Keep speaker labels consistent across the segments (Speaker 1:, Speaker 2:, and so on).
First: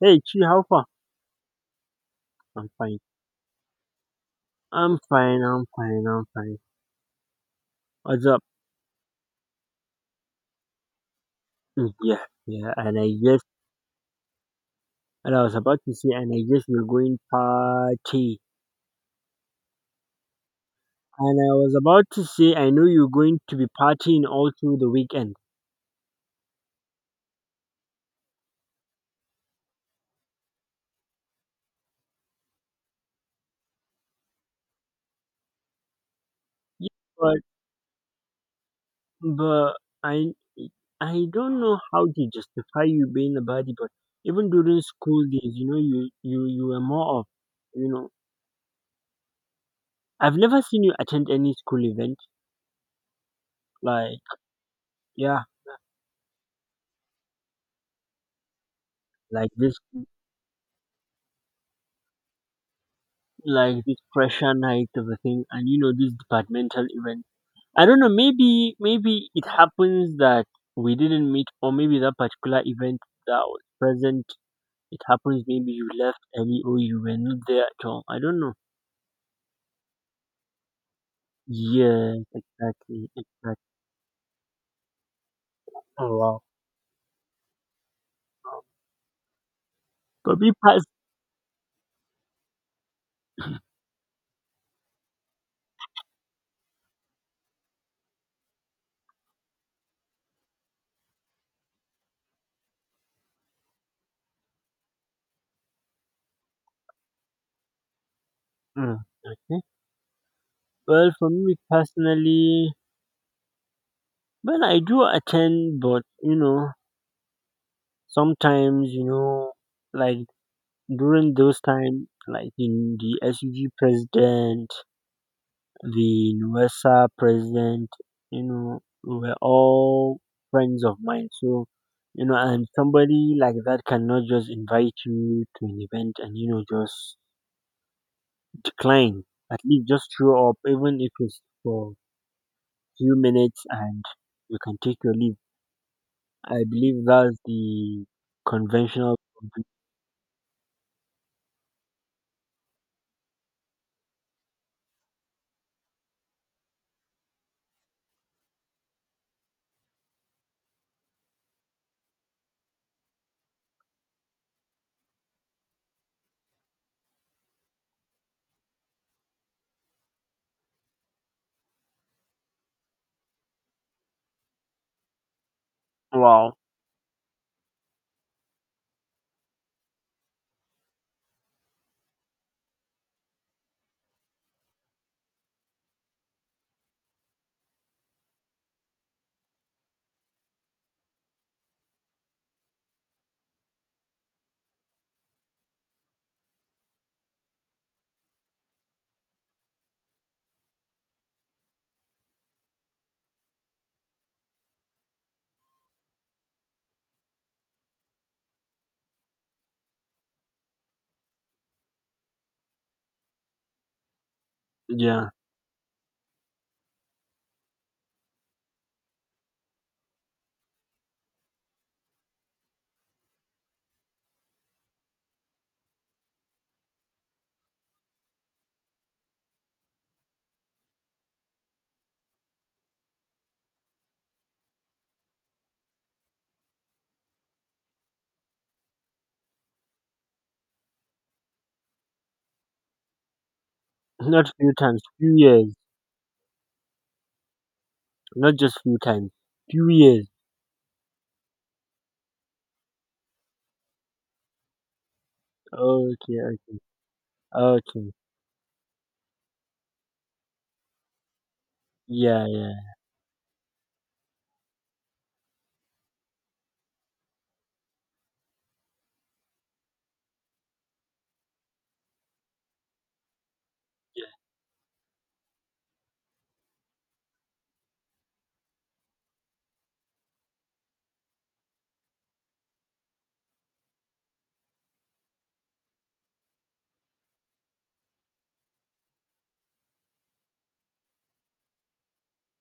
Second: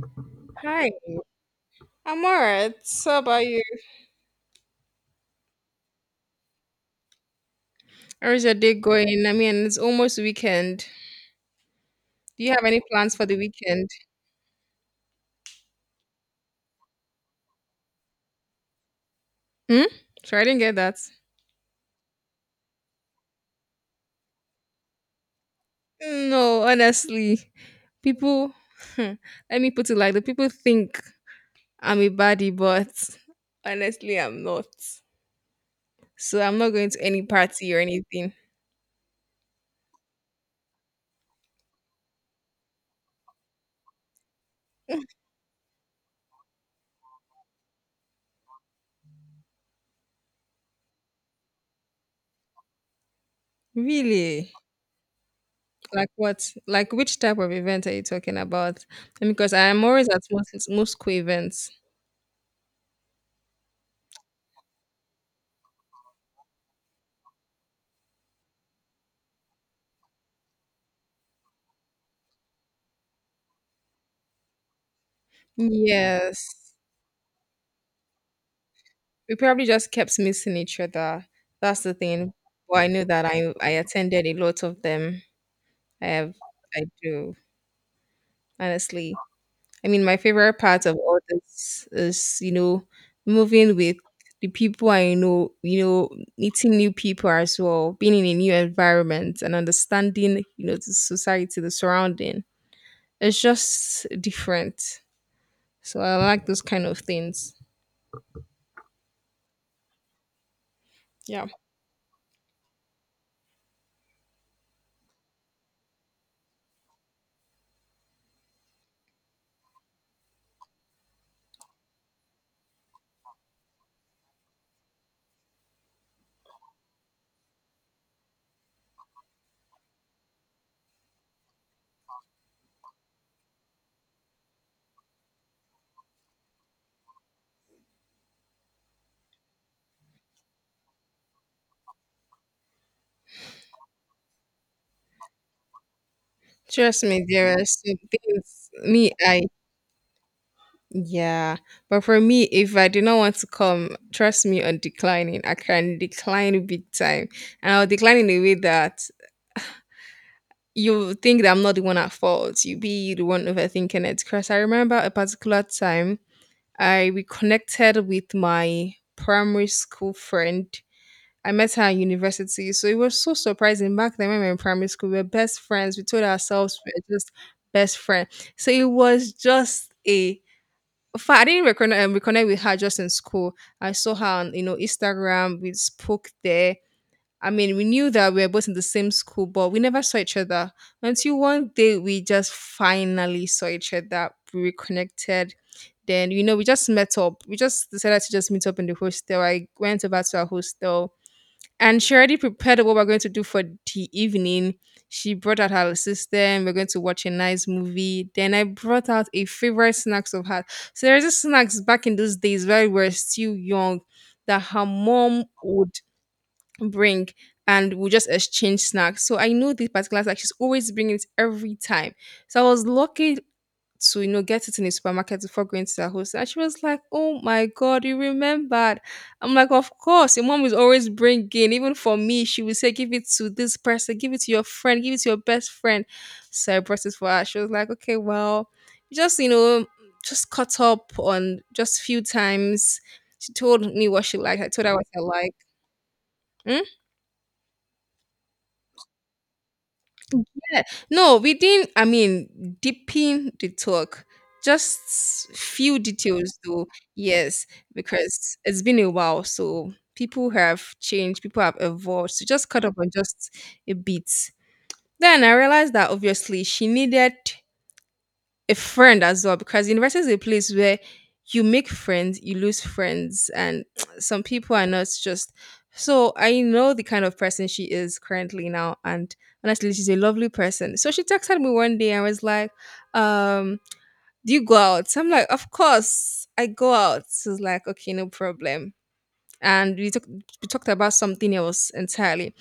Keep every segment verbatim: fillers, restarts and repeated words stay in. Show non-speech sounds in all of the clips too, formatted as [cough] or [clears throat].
Speaker 1: Hey, Chi, how far?
Speaker 2: Hi, I'm all
Speaker 1: I'm
Speaker 2: right.
Speaker 1: fine.
Speaker 2: So about you?
Speaker 1: I'm fine. I'm fine. I'm fine. What's
Speaker 2: How
Speaker 1: up?
Speaker 2: is your day going? I mean, it's almost weekend.
Speaker 1: Mm, yeah,
Speaker 2: Do you have
Speaker 1: yeah.
Speaker 2: any
Speaker 1: And I
Speaker 2: plans for the
Speaker 1: guess,
Speaker 2: weekend?
Speaker 1: and I was about to say, And I guess you're going party.
Speaker 2: Hmm? Sorry, I didn't get that.
Speaker 1: And I was about to say, I know you're going to be partying all through the weekend.
Speaker 2: No, honestly, people. [laughs] Let me put it like the people think I'm a baddie, but honestly, I'm not. So I'm not
Speaker 1: Yeah,
Speaker 2: going to any
Speaker 1: but
Speaker 2: party or anything.
Speaker 1: but I I don't know how to justify you being a body, but even during
Speaker 2: [laughs]
Speaker 1: school days, you know, you you you were more of, you know, I've never seen you attend any school event like
Speaker 2: Really?
Speaker 1: yeah
Speaker 2: Like what? Like which type of event are you talking about?
Speaker 1: like
Speaker 2: Because I
Speaker 1: this,
Speaker 2: am always at most most school events.
Speaker 1: like this pressure night of a thing, and you know this departmental event. I don't know, maybe maybe it happens that we didn't meet, or maybe that particular event that was present, it happens maybe you left
Speaker 2: Yes.
Speaker 1: early or you were not there at all. I don't know.
Speaker 2: We probably just kept missing each other. That's the
Speaker 1: Yes,
Speaker 2: thing. But I
Speaker 1: exactly
Speaker 2: know that I
Speaker 1: exactly
Speaker 2: I attended a lot of them. I
Speaker 1: Oh,
Speaker 2: have
Speaker 1: wow.
Speaker 2: I do honestly. I mean, my
Speaker 1: But we
Speaker 2: favorite
Speaker 1: pass.
Speaker 2: part of all this is you know moving with the people I know. You know, meeting new people as well, being in a new environment and understanding you know the society, the surrounding. It's just different. So I like those kind of things.
Speaker 1: mm, okay, well, for
Speaker 2: Yeah.
Speaker 1: me personally, well, I do attend, but you know, sometimes you know, like during those time, like in the S U G president, the N U W E S A president, you know, were all friends of mine. So, you know, and somebody like that cannot just invite you to an event and, you know, just decline. At least just show up, even if it's for few minutes and you can take your leave. I
Speaker 2: Trust
Speaker 1: believe
Speaker 2: me,
Speaker 1: that's
Speaker 2: there are some
Speaker 1: the
Speaker 2: things. Me,
Speaker 1: conventional.
Speaker 2: I Yeah, but for me, if I do not want to come, trust me on declining. I can decline big time, and I'll decline in a way that you think that I'm not the one at fault. You be the one overthinking it. Because I remember a particular time I reconnected with my primary school friend. I met her at university, so it was so surprising back then when we were in primary school. We were best friends. We told
Speaker 1: Wow.
Speaker 2: ourselves we were just best friends. So it was just a fa- I didn't reconnect, um, reconnect with her just in school. I saw her on, you know, Instagram. We spoke there. I mean, we knew that we were both in the same school, but we never saw each other until one day we just finally saw each other. We reconnected. Then, you know, we just met up. We just decided to just meet up in the hostel. I went over to our hostel, and she already prepared what we're going to do for the evening. She brought out her system. We're going to watch a nice movie. Then I brought out a favorite snacks of hers. So there's a snacks back in those days where we were still young that her
Speaker 1: Yeah.
Speaker 2: mom would bring, and we just exchange snacks. So I know this particular snack. She's always bringing it every time. So I was lucky to you know get it in a supermarket before going to their host. And she was like, oh my god, you remembered. I'm like, of course, your mom is always bringing, even for me. She would say, 'Give it to this person, give it to your friend, give it to your best friend.' So I brought it for her. She was like, okay, well, just, you know just caught up on just few times. She told me what she
Speaker 1: Not
Speaker 2: liked, I
Speaker 1: few
Speaker 2: told her
Speaker 1: times,
Speaker 2: what I
Speaker 1: few
Speaker 2: like.
Speaker 1: years.
Speaker 2: Hmm?
Speaker 1: Not just few times, few years.
Speaker 2: Yeah. No, we didn't. I mean, deepen the talk. Just few
Speaker 1: Okay,
Speaker 2: details,
Speaker 1: okay,
Speaker 2: though. Yes,
Speaker 1: okay.
Speaker 2: because it's been a while, so people have changed. People have evolved. So
Speaker 1: Yeah,
Speaker 2: just
Speaker 1: yeah,
Speaker 2: cut up on just a bit. Then I realized that obviously she needed a friend as well, because university is a place where you make friends, you lose friends, and [tsk]
Speaker 1: yeah.
Speaker 2: some people are not just. So I know the kind of person she is currently now, and honestly, she's a lovely person. So she texted me one day and was like, um, "Do you go out?" So I'm like, "Of course, I go out." She's like, "Okay, no problem." And we, talk- we talked about something else entirely.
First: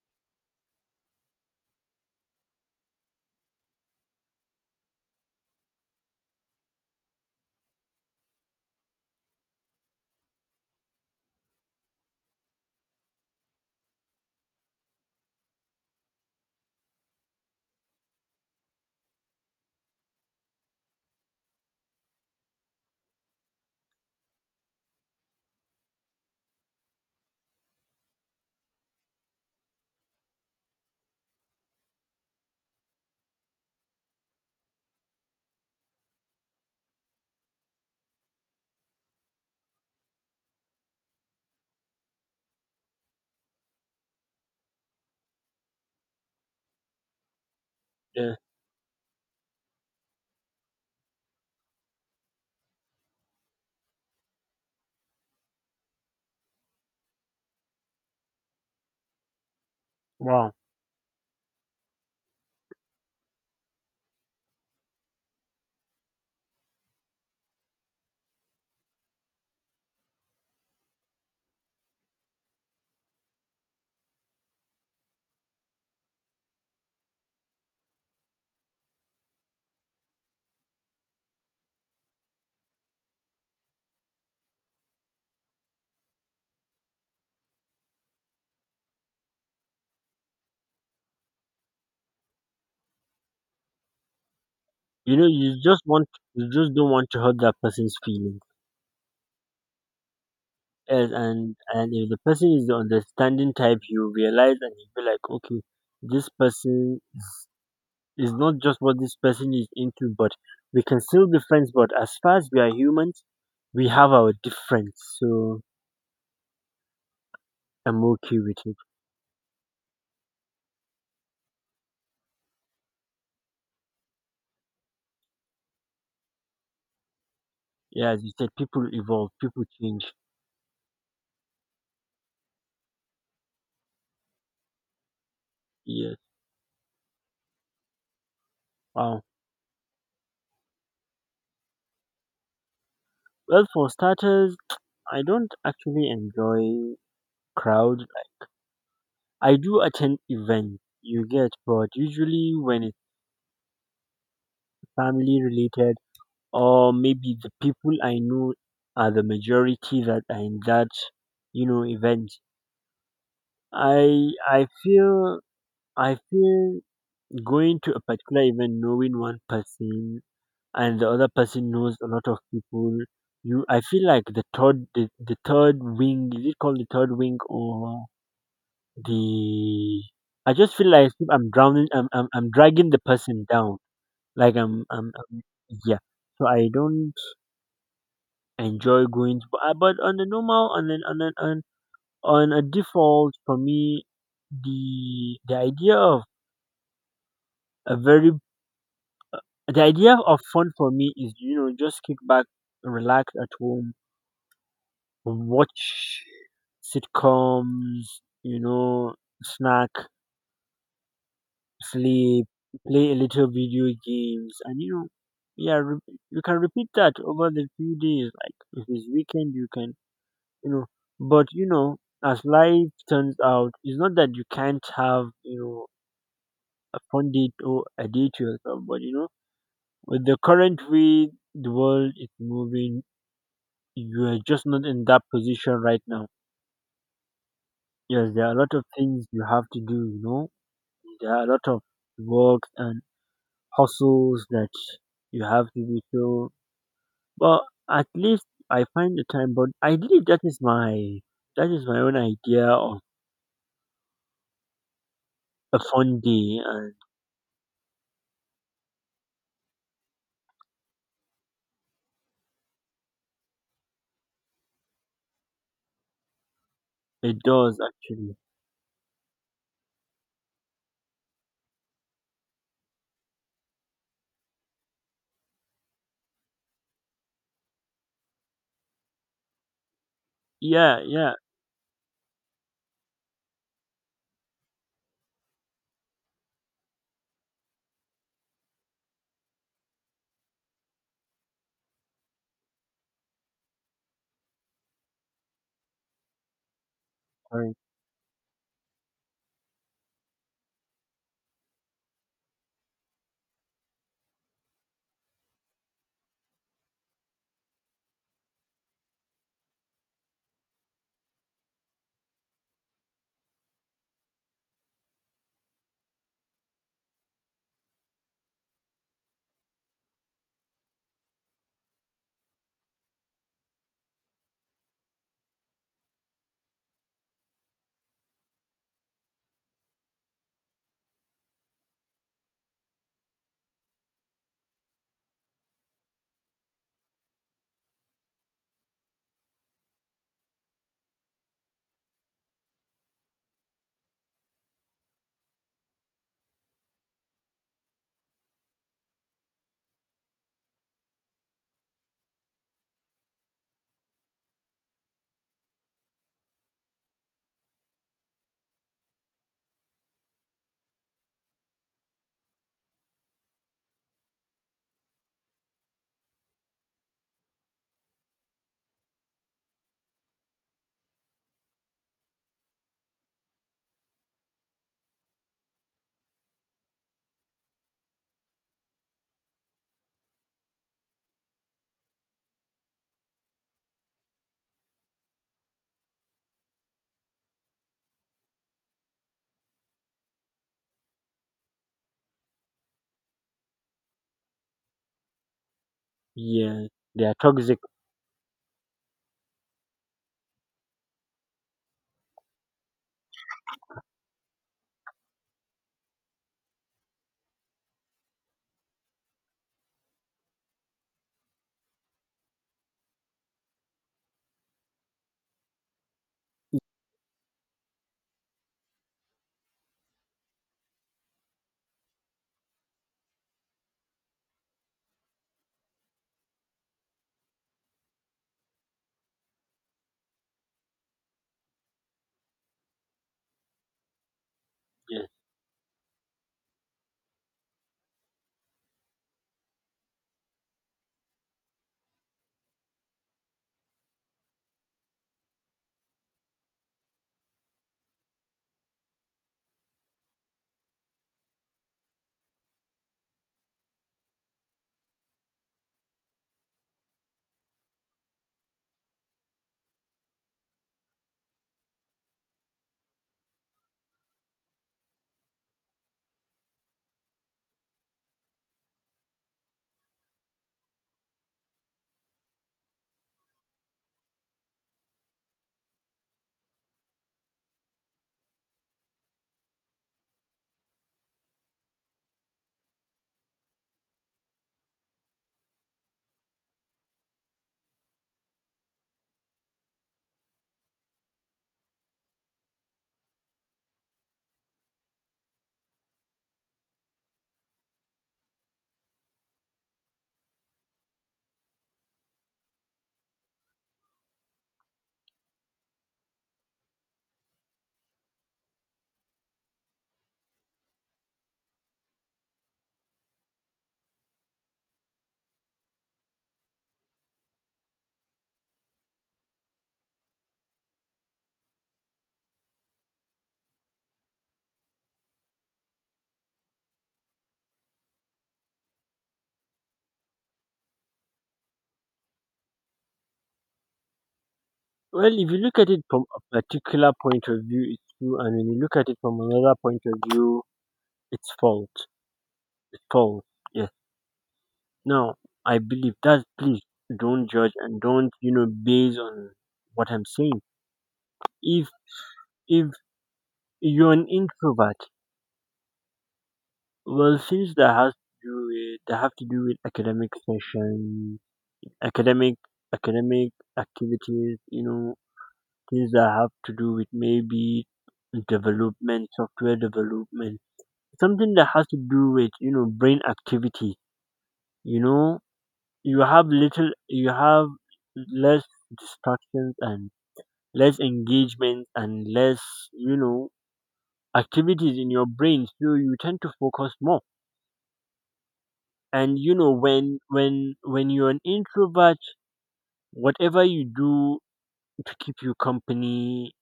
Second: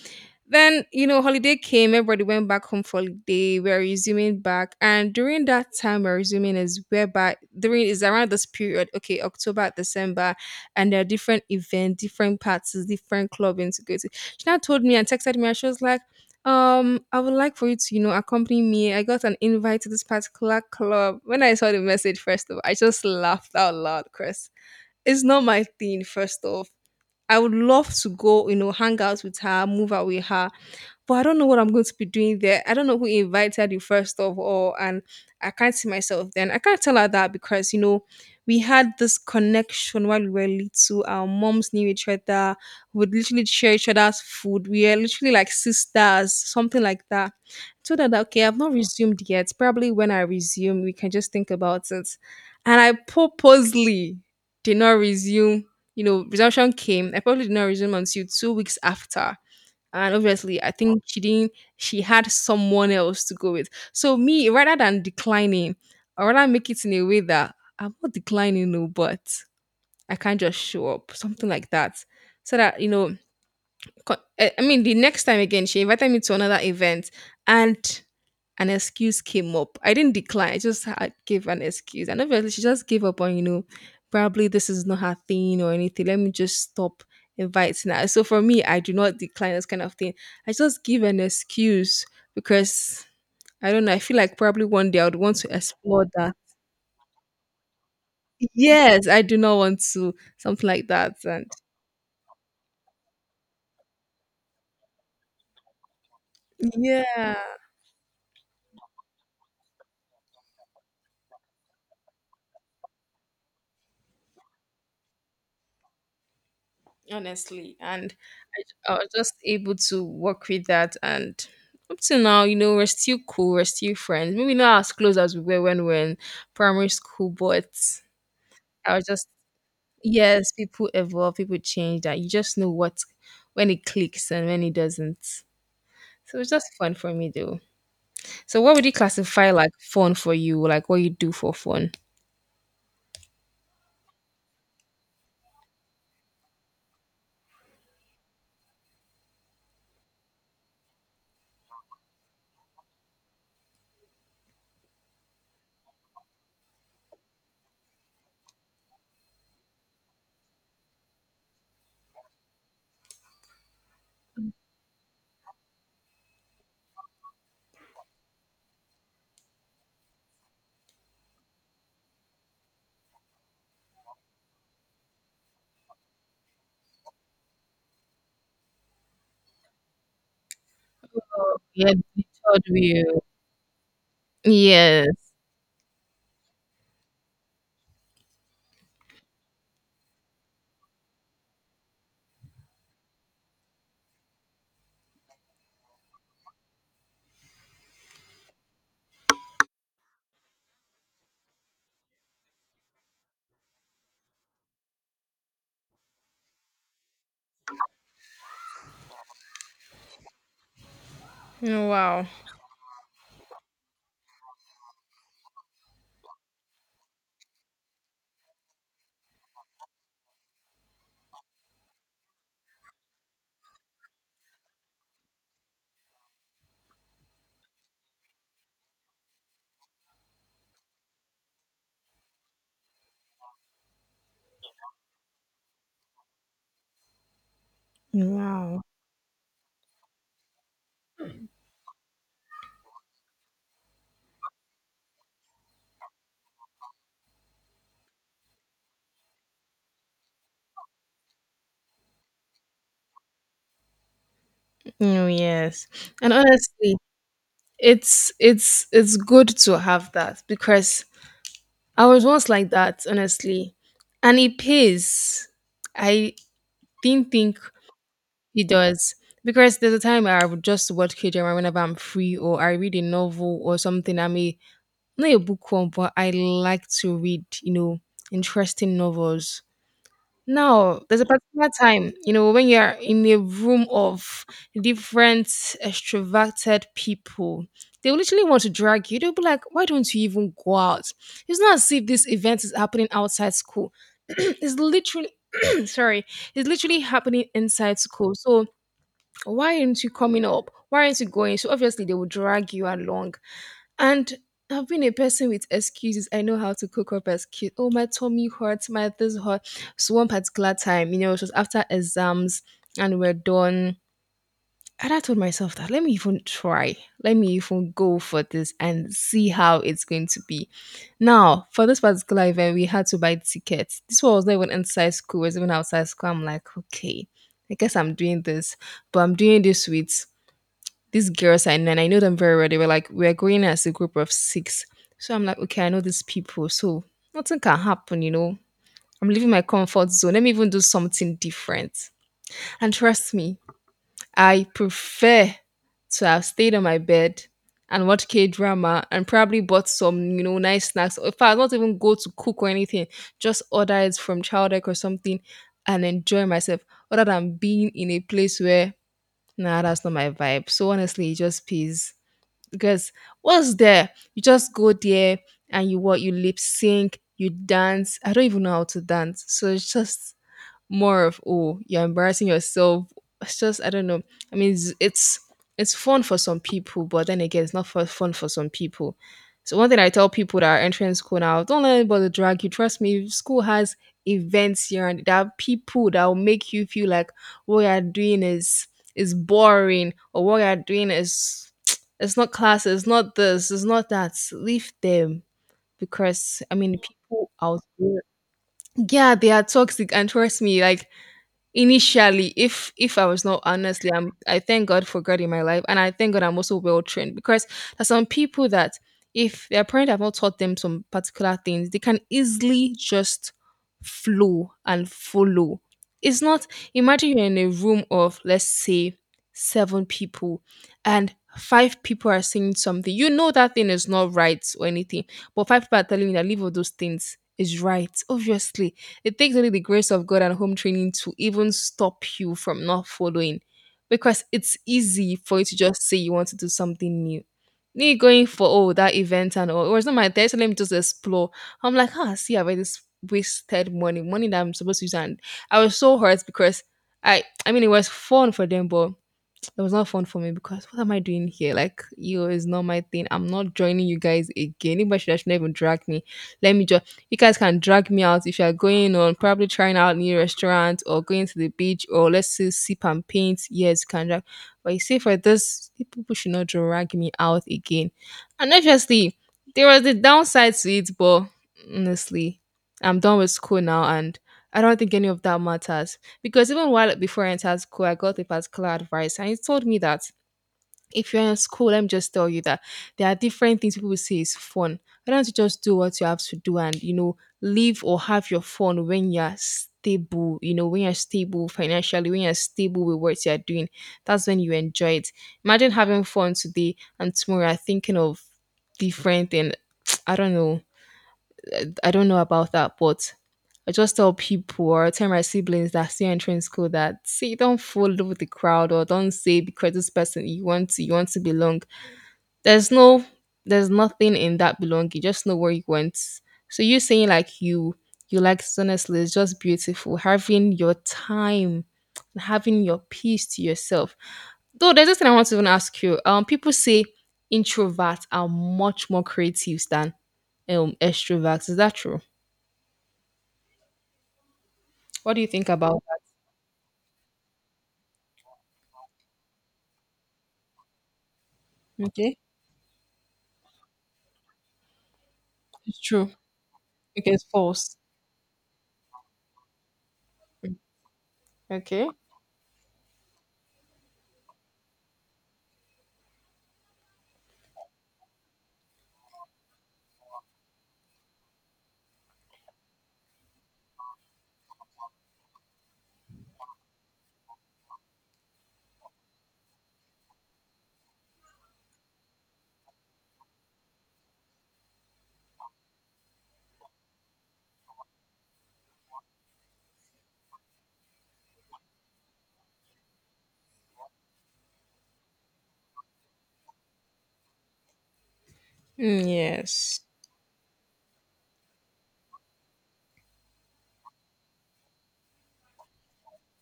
Speaker 2: Then, you know, holiday came, everybody went back home for holiday. We're resuming back. And during that time we're resuming is whereby during is around this period, okay, October, December, and there are different events, different parties, different clubbing to go to. She now told me and texted me and she was like, um, I would like for you to, you know, accompany me. I got an invite to this particular club. When I saw the message, first of all, I just laughed out loud, Chris. It's not my thing, first off. I would love to go, you know, hang out with her, move out with her, but I don't know what I'm going to be doing there. I don't know who invited you first of all, and I can't see myself then. I can't tell her that, because you know we had this connection while we were little. Our moms knew each other. We would literally share each other's food. We were literally like sisters, something like that. So that
Speaker 1: Yeah.
Speaker 2: okay, I've not resumed yet. Probably when I resume, we can just think about it. And I purposely did not resume. You know, resumption came. I probably did not resume until two weeks after, and
Speaker 1: Wow.
Speaker 2: obviously I think she didn't she had someone else to go with. So me, rather than declining, I rather make it in a way that I'm not declining, no, but I can't just show up, something like that. So that you know co- eh, I mean, the next time again, she invited me to another event, and an excuse came up. I didn't decline, I just had, gave an excuse. And obviously, she just gave up on, you know, probably this is not her thing or anything. Let me just stop inviting her. So for me, I do not decline this kind of thing. I just give an excuse because I don't know. I feel like probably one day I would
Speaker 1: You know,
Speaker 2: want to
Speaker 1: you just
Speaker 2: explore
Speaker 1: want,
Speaker 2: that.
Speaker 1: you just don't want to hurt that person's feelings.
Speaker 2: Yes, I do not want to, something like
Speaker 1: Yes,
Speaker 2: that. And
Speaker 1: and and if the person is the understanding type, you realize and you be like, okay, this person
Speaker 2: yeah,
Speaker 1: is not just what this person is into, but we can still be friends. But as far as we are humans, we have our difference, so
Speaker 2: honestly,
Speaker 1: I'm
Speaker 2: and
Speaker 1: okay with it.
Speaker 2: I, I was just able to work with that. And up to now, you know we're still cool, we're still friends, maybe not as close as we were when we were in primary school, but
Speaker 1: Yeah, as you said, people
Speaker 2: I was just
Speaker 1: evolve, people change.
Speaker 2: yes, people evolve, people change, that you just know what, when it clicks and when it doesn't.
Speaker 1: Yes.
Speaker 2: So it's just fun for me though. So what would you
Speaker 1: Wow.
Speaker 2: classify like fun for you, like what you do for fun?
Speaker 1: Well, for starters, I don't actually enjoy crowds. I do attend events, you get, but usually when it's family related, or maybe the people I know are the majority that are in that, you know, event. I I feel I feel going to a particular event knowing one person and the other person knows a lot of people. You, I feel like the third, the, the third wing is it called the third wing or the, I just feel like I'm
Speaker 2: Oh,
Speaker 1: drowning.
Speaker 2: yeah,
Speaker 1: I'm,
Speaker 2: the
Speaker 1: I'm I'm,
Speaker 2: third
Speaker 1: dragging the
Speaker 2: wheel.
Speaker 1: person down. Like I'm I'm,
Speaker 2: Yes.
Speaker 1: I'm, yeah. So I don't enjoy going to, uh, but on the normal, on an, on an, on on a default for me, the the idea of a very the idea of fun for me is, you know, just kick back, relax at home, watch sitcoms, you know, snack,
Speaker 2: Oh, wow.
Speaker 1: sleep, play a little video games, and you know, yeah, re- you can repeat that over the few days. Like if it's weekend, you can, you know, but you know, as life turns out, it's not that you can't have, you know, a fun date or a day to yourself, but you know, with the current way the world is moving, you are just not in that position right now. Yes, there are a lot
Speaker 2: Wow.
Speaker 1: of things you have to do, you know, there are a lot of work and hustles that you have to do. So, but at least I find the time. But I believe that is my, that is my own idea of
Speaker 2: Oh,
Speaker 1: a
Speaker 2: yes.
Speaker 1: fun
Speaker 2: And
Speaker 1: day, and
Speaker 2: honestly, it's it's it's good to have that, because I was once like that, honestly, and it pays. I didn't
Speaker 1: it
Speaker 2: think
Speaker 1: does actually.
Speaker 2: it does, because there's a time I would just watch K drama whenever I'm free, or I read a novel or something. I'm a not a bookworm, but I like to read, you know, interesting novels. Now,
Speaker 1: Yeah,
Speaker 2: there's a
Speaker 1: yeah,
Speaker 2: particular time, you know, when you're in a room of different extroverted people, they will literally want to drag you. They'll be like, why don't you even go out? It's not as if this event is happening outside school. [clears throat] It's literally, [clears throat] sorry, it's literally happening
Speaker 1: correct.
Speaker 2: inside school. So why aren't you coming up? Why aren't you going? So obviously they will drag you along. And I've been a person with excuses. I know how to cook up excuses. Oh, my tummy hurts, my this hurt. So one particular time, you know, it was after exams and we're done. And I told myself that let me even try. Let me even go for this and see how it's going to be. Now, for this particular event, we had to buy tickets. This one was not even inside school, it was even outside school. I'm like, okay, I guess I'm doing this, but I'm doing this with these girls I know, and I know them very well. They were like, we're going as a group of six. So I'm like, okay, I know these people. So nothing can happen, you know. I'm leaving my comfort zone. Let me even do something different. And trust me, I prefer to have stayed on my bed and watch K drama and probably bought some, you know, nice snacks. Or if I not even go to cook or anything, just order it from Childek or something and enjoy myself, other than being in a place where nah, that's not my vibe. So honestly, it just pays, because what's there? You just go there and you what you lip sync, you dance. I don't even know how to dance. So it's just more of oh, you're embarrassing yourself. It's just, I don't know, I mean, it's it's, it's fun for some people, but then again, it's not for fun for some people. So one thing I tell people that are entering school now, don't let anybody drag you. Trust me, school has events here, and there are people that will make you feel like what you're doing is is boring, or what you're doing is [tsk] it's not classes, it's not this, it's not that. Leave them, because I
Speaker 1: Yeah,
Speaker 2: mean,
Speaker 1: they are
Speaker 2: people
Speaker 1: toxic.
Speaker 2: out there, yeah, they are toxic. And trust me, like initially, if if I was not, honestly, i'm i thank God for God in my life, and I thank God I'm also well trained, because there's some people that if their parents have not taught them some particular things, they can easily just flow and follow. It's not Imagine you're in a room of, let's say, seven people, and five people are saying something you know that thing is not right or anything, but five people are telling you that leave all those things is right. Obviously, it takes only the grace of God and home training to even stop you from not following, because it's
Speaker 1: Yes.
Speaker 2: easy for you to just say you want to do something new. Me going for, oh, that event and all, it was not my test, so let me just explore. I'm like, ah, see, I've already s- wasted money, money that I'm supposed to use, and I was so hurt because I, I mean, it was fun for them, but it was not fun for me because what am I doing here? Like, yo, it's not my thing. I'm not joining you guys again. Anybody should, should not even drag me. Let me just, you guys can drag me out if you're going on probably trying out new restaurants or going to the beach or, let's say, sip and paint. Yes, you can drag. But you see, for this, you people should not drag me out again. And obviously, there was the downside to it, but honestly, I'm done with school now, and I don't think any of that matters because even while before I entered school, I got a particular advice and it told me that if you're in school, let me just tell you that there are different things people will say is fun. Why don't you just do what you have to do, and you know, live or have your fun when you're stable, you know, when you're stable financially, when you're stable with what you're doing. That's when you enjoy it. Imagine having fun today and tomorrow you're thinking of different and [tsk] I don't know. I don't know about that, but I just tell people or I tell my siblings that are still entering school that, see, don't fool with the crowd or don't say because this person you want to you want to belong. There's no there's nothing in that belonging. Just know where you went. So you saying like you you like, honestly, it's just beautiful. Having your time and having your peace to yourself. Though there's this thing I want to even ask you. Um people say introverts are much more creative than um extroverts. Is that true? What
Speaker 1: Well,
Speaker 2: do you
Speaker 1: if you
Speaker 2: think
Speaker 1: look at
Speaker 2: about
Speaker 1: it from a particular point of view, it's true, and when you look at it from another point of view, it's
Speaker 2: that?
Speaker 1: fault.
Speaker 2: Okay.
Speaker 1: It's false. Yes. Now, I
Speaker 2: It's
Speaker 1: believe
Speaker 2: true.
Speaker 1: that. Please
Speaker 2: Okay, it's
Speaker 1: don't judge
Speaker 2: false.
Speaker 1: and don't you know base on what I'm saying. If
Speaker 2: Okay.
Speaker 1: If you're an introvert, well, since that has to do with, that have to do with academic sessions, academic, academic activities, you know, things that have to do with maybe development, software development, something that has to do with you know brain activity. You know, you have little, you have less distractions and less engagement and less, you know, activities in your brain, so you tend to focus more.
Speaker 2: Mm,
Speaker 1: And you know,
Speaker 2: yes.
Speaker 1: when when when you're an introvert, whatever you do to keep you company,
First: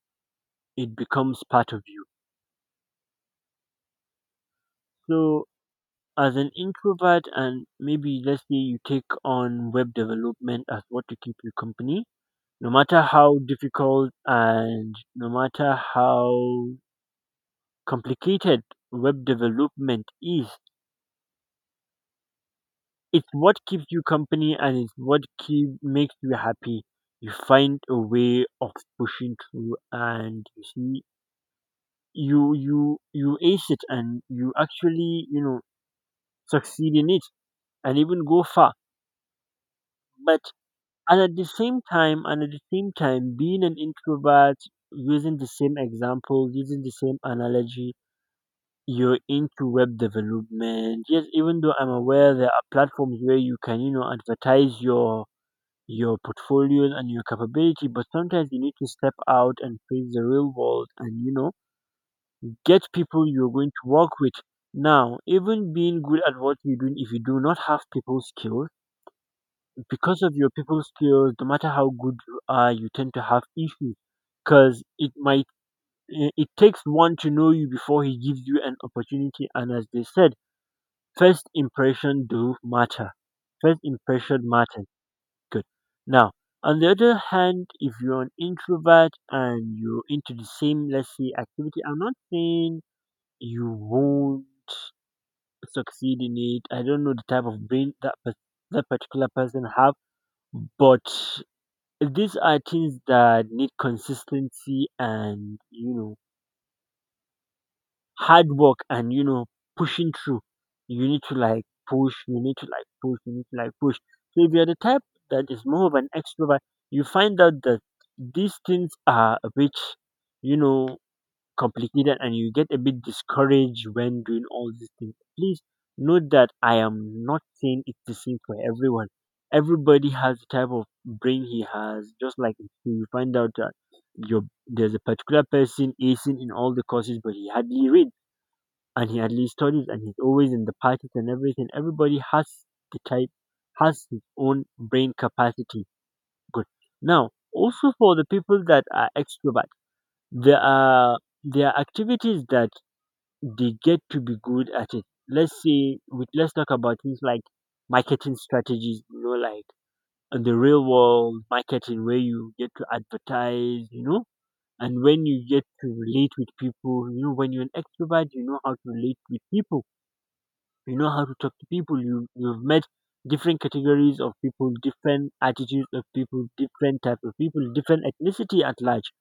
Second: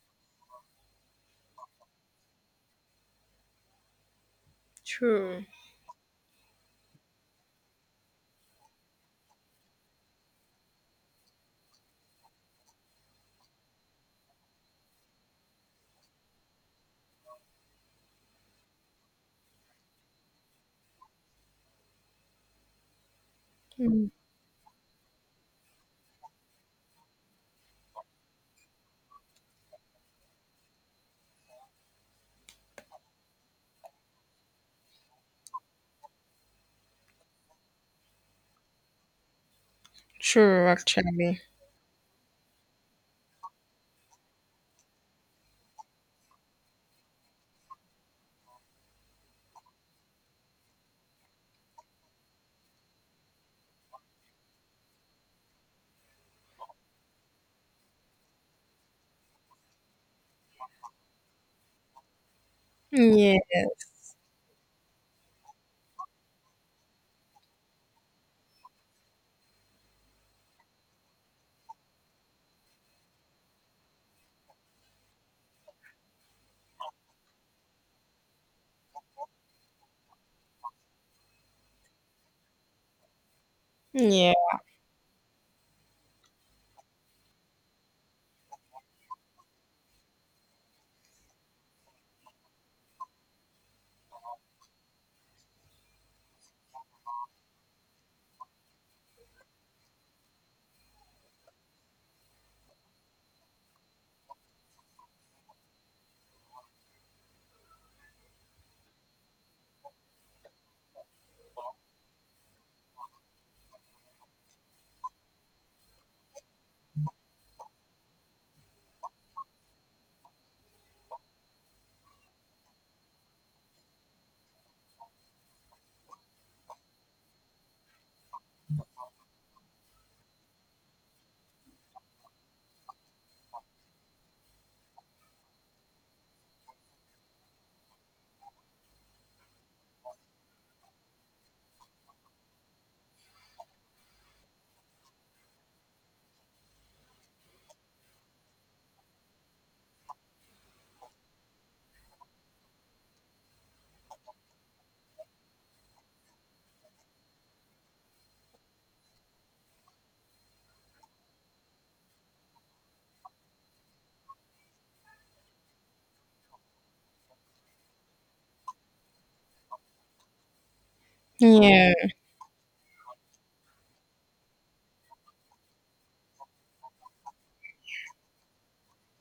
Speaker 1: it becomes part of you.
Speaker 2: True.
Speaker 1: So as an introvert, and maybe let's say you take on web development as what to keep you company, no matter how difficult and no matter how complicated web development is, it's what keeps you
Speaker 2: Mm,
Speaker 1: company, and it's what keep, makes you happy. You find a way of pushing through, and you see you you you ace it, and you actually, you know, succeed in it and even go far. But
Speaker 2: true,
Speaker 1: and at
Speaker 2: actually.
Speaker 1: the same time, and at the same time being an introvert, using the same example, using the same analogy, you're into web development, yes, even though I'm aware there are platforms where you can, you know, advertise your your portfolios and your capability, but sometimes you need to step out and face the real world and, you know, get people you're going to
Speaker 2: Yes.
Speaker 1: work with. Now, even being good at what you're doing, if you do not have people skills, because of your people skills, no matter how good you are, you tend to have issues, because it might, eh, it takes one to know you before he gives you an opportunity. And as they said, first impression do matter, first
Speaker 2: Yeah.
Speaker 1: impression matters. Good. Now, on the other hand, if you're an introvert and you're into the same, let's say, activity, I'm not saying you won't succeed in it. I don't know the type of brain that pers- that particular person have, but these are things that need consistency and, you know, hard work and, you know, pushing through. You need to like push, you need to like push you need to like push So if you're the type that is more of an extrovert, you find out that these things are a bit, you know, complicated, and you get a bit discouraged when doing all these things. Please note that I am not saying it's the same for everyone. Everybody has the type of brain he has. Just like you find out that you, there's a particular person acing in all the courses but he hardly read, and he at least studies, and he's always in the parties and everything. Everybody has the type, has his own brain capacity. Good. Now, also for the people that are extrovert, there are there are activities that they get to be good at it. Let's say, with, let's talk about things like marketing strategies. You know, like in the real world marketing where you get to advertise. You know. And when you get to relate with people, you know, when you're an extrovert, you know how to relate with people, you know how to talk to
Speaker 2: Yeah.
Speaker 1: people, you, you've met different categories of people, different attitudes of people, different type of people, different ethnicity at large,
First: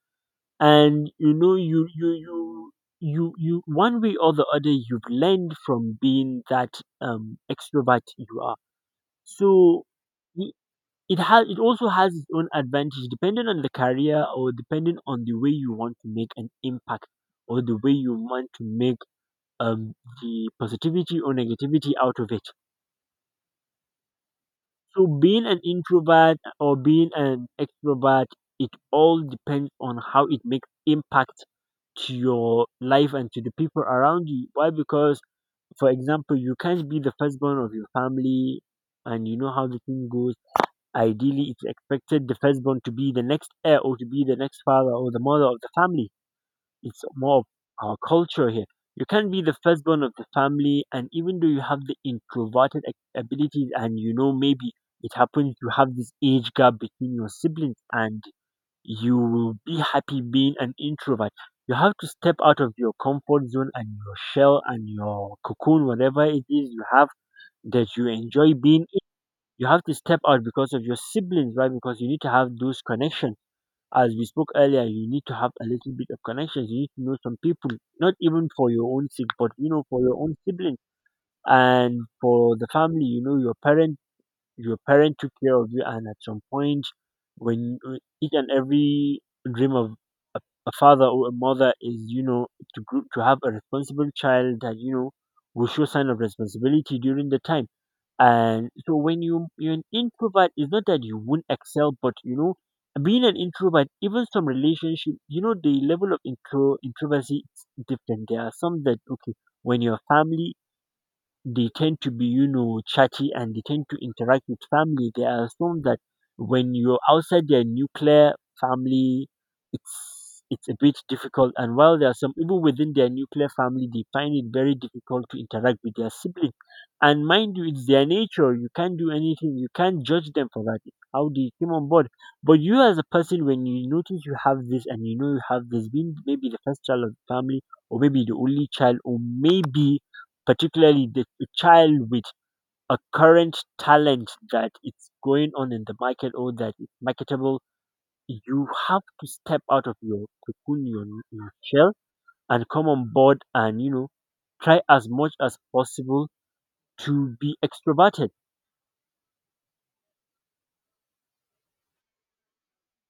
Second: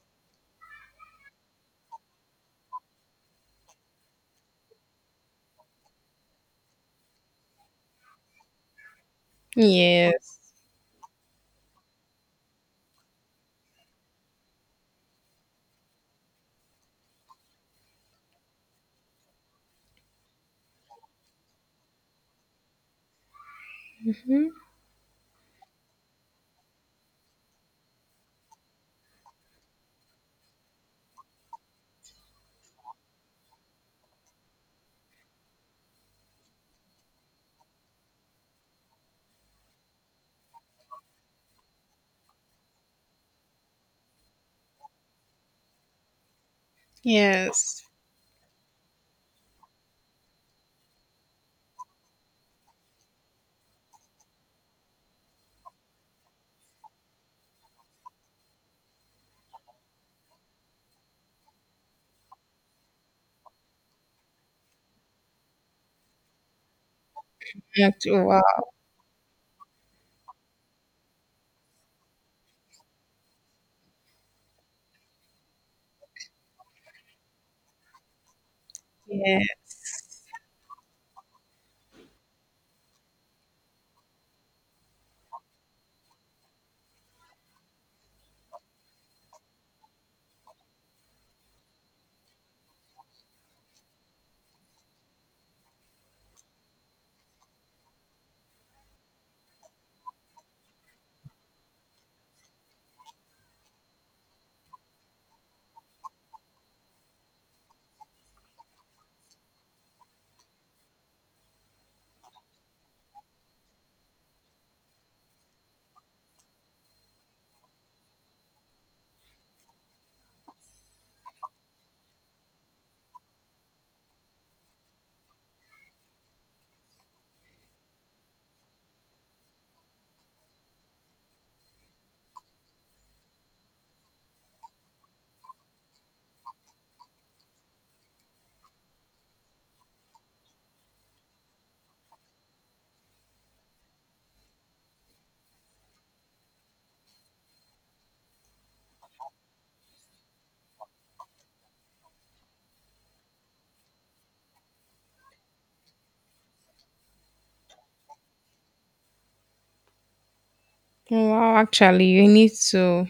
Speaker 1: and you know, you you you you you one way or the other, you've learned from being that um extrovert you are, so
Speaker 2: Yes.
Speaker 1: y- it has, it also has its own advantage, depending on the career, or depending on the way you want to make an impact, or the way you want to make, um the positivity or negativity out of it.
Speaker 2: Mm-hmm.
Speaker 1: So being an introvert or being an extrovert, it all depends on how it makes impact to your life and to the people around you. Why? Because, for example, you can't be the firstborn of your family, and you know how the thing goes. Ideally, it's expected the firstborn to be the next heir or to be the next father or the mother of the family. It's more of
Speaker 2: Yes.
Speaker 1: our culture here. You can't be the firstborn of the family, and even though you have the introverted ac- abilities, and you know, maybe it happens, you have this age gap between your siblings, and you will be happy being an introvert. You have to step out of your comfort zone and your shell and your cocoon, whatever it is you have that
Speaker 2: Act-
Speaker 1: you enjoy
Speaker 2: Wow.
Speaker 1: being in. You have to step out because of your siblings, right? Because you need to have those connections, as we spoke earlier, you need to have a little bit of connections. You need to know some people, not even for your own sake,
Speaker 2: Yeah.
Speaker 1: but you know, for your own sibling and for the family. You know, your parent, your parent took care of you, and at some point, when uh, each and every dream of a father or a mother is you know to gr- to have a responsible child that you know will show sign of responsibility during the time. And so when you you're an introvert, it's not that you won't excel, but you know being an introvert, even some relationship, you know the level of intro introversy is different. There are some that, okay, when your family, they tend to be, you know chatty, and they tend to interact with family, they assume that when you're outside their nuclear family, it's it's a bit difficult. And while there are some even within their nuclear family, they find it very difficult to interact with their sibling. And mind you, it's their nature, you can't do anything, you can't judge them for that, it's how they came on board. But you as a person, when you notice you have this, and you know you have this, being maybe the first child of the family, or maybe the only child, or maybe particularly the a child with a current talent that it's going on in the market or that is marketable, you have to step out of your cocoon, your, your shell, and come on board and you know try as much as possible to be extroverted.
Speaker 2: Wow, actually, you need to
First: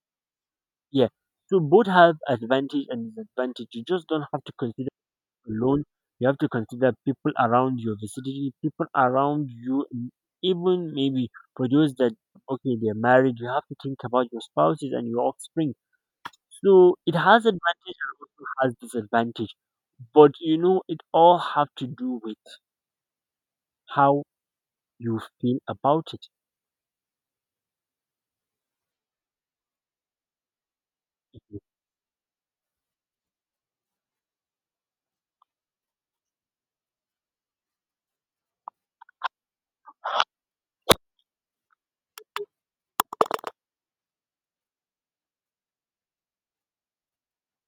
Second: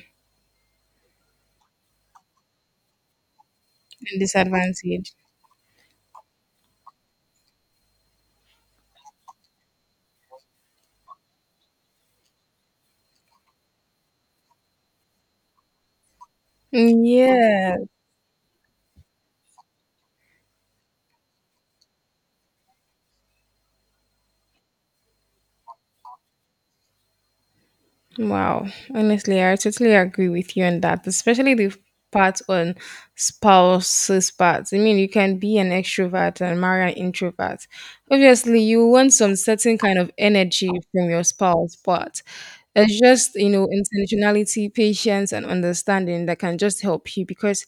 Speaker 1: Yeah. So both have advantage and disadvantage. You just don't have to consider
Speaker 2: disadvantage.
Speaker 1: alone. You have to consider people around you, vicinity, people around you, and even maybe for those that, okay, they're married. You have to think about your spouses and your offspring. So it has
Speaker 2: Yeah.
Speaker 1: advantage and also has disadvantage. But you know, it all have to do with how you feel about it.
Speaker 2: Wow. Honestly, I totally agree with you on that, especially the part on spouses parts. I mean, you can be an extrovert and marry an introvert. Obviously, you want some certain kind of energy from your spouse, but it's just, you know, intentionality, patience, and understanding that can just help you because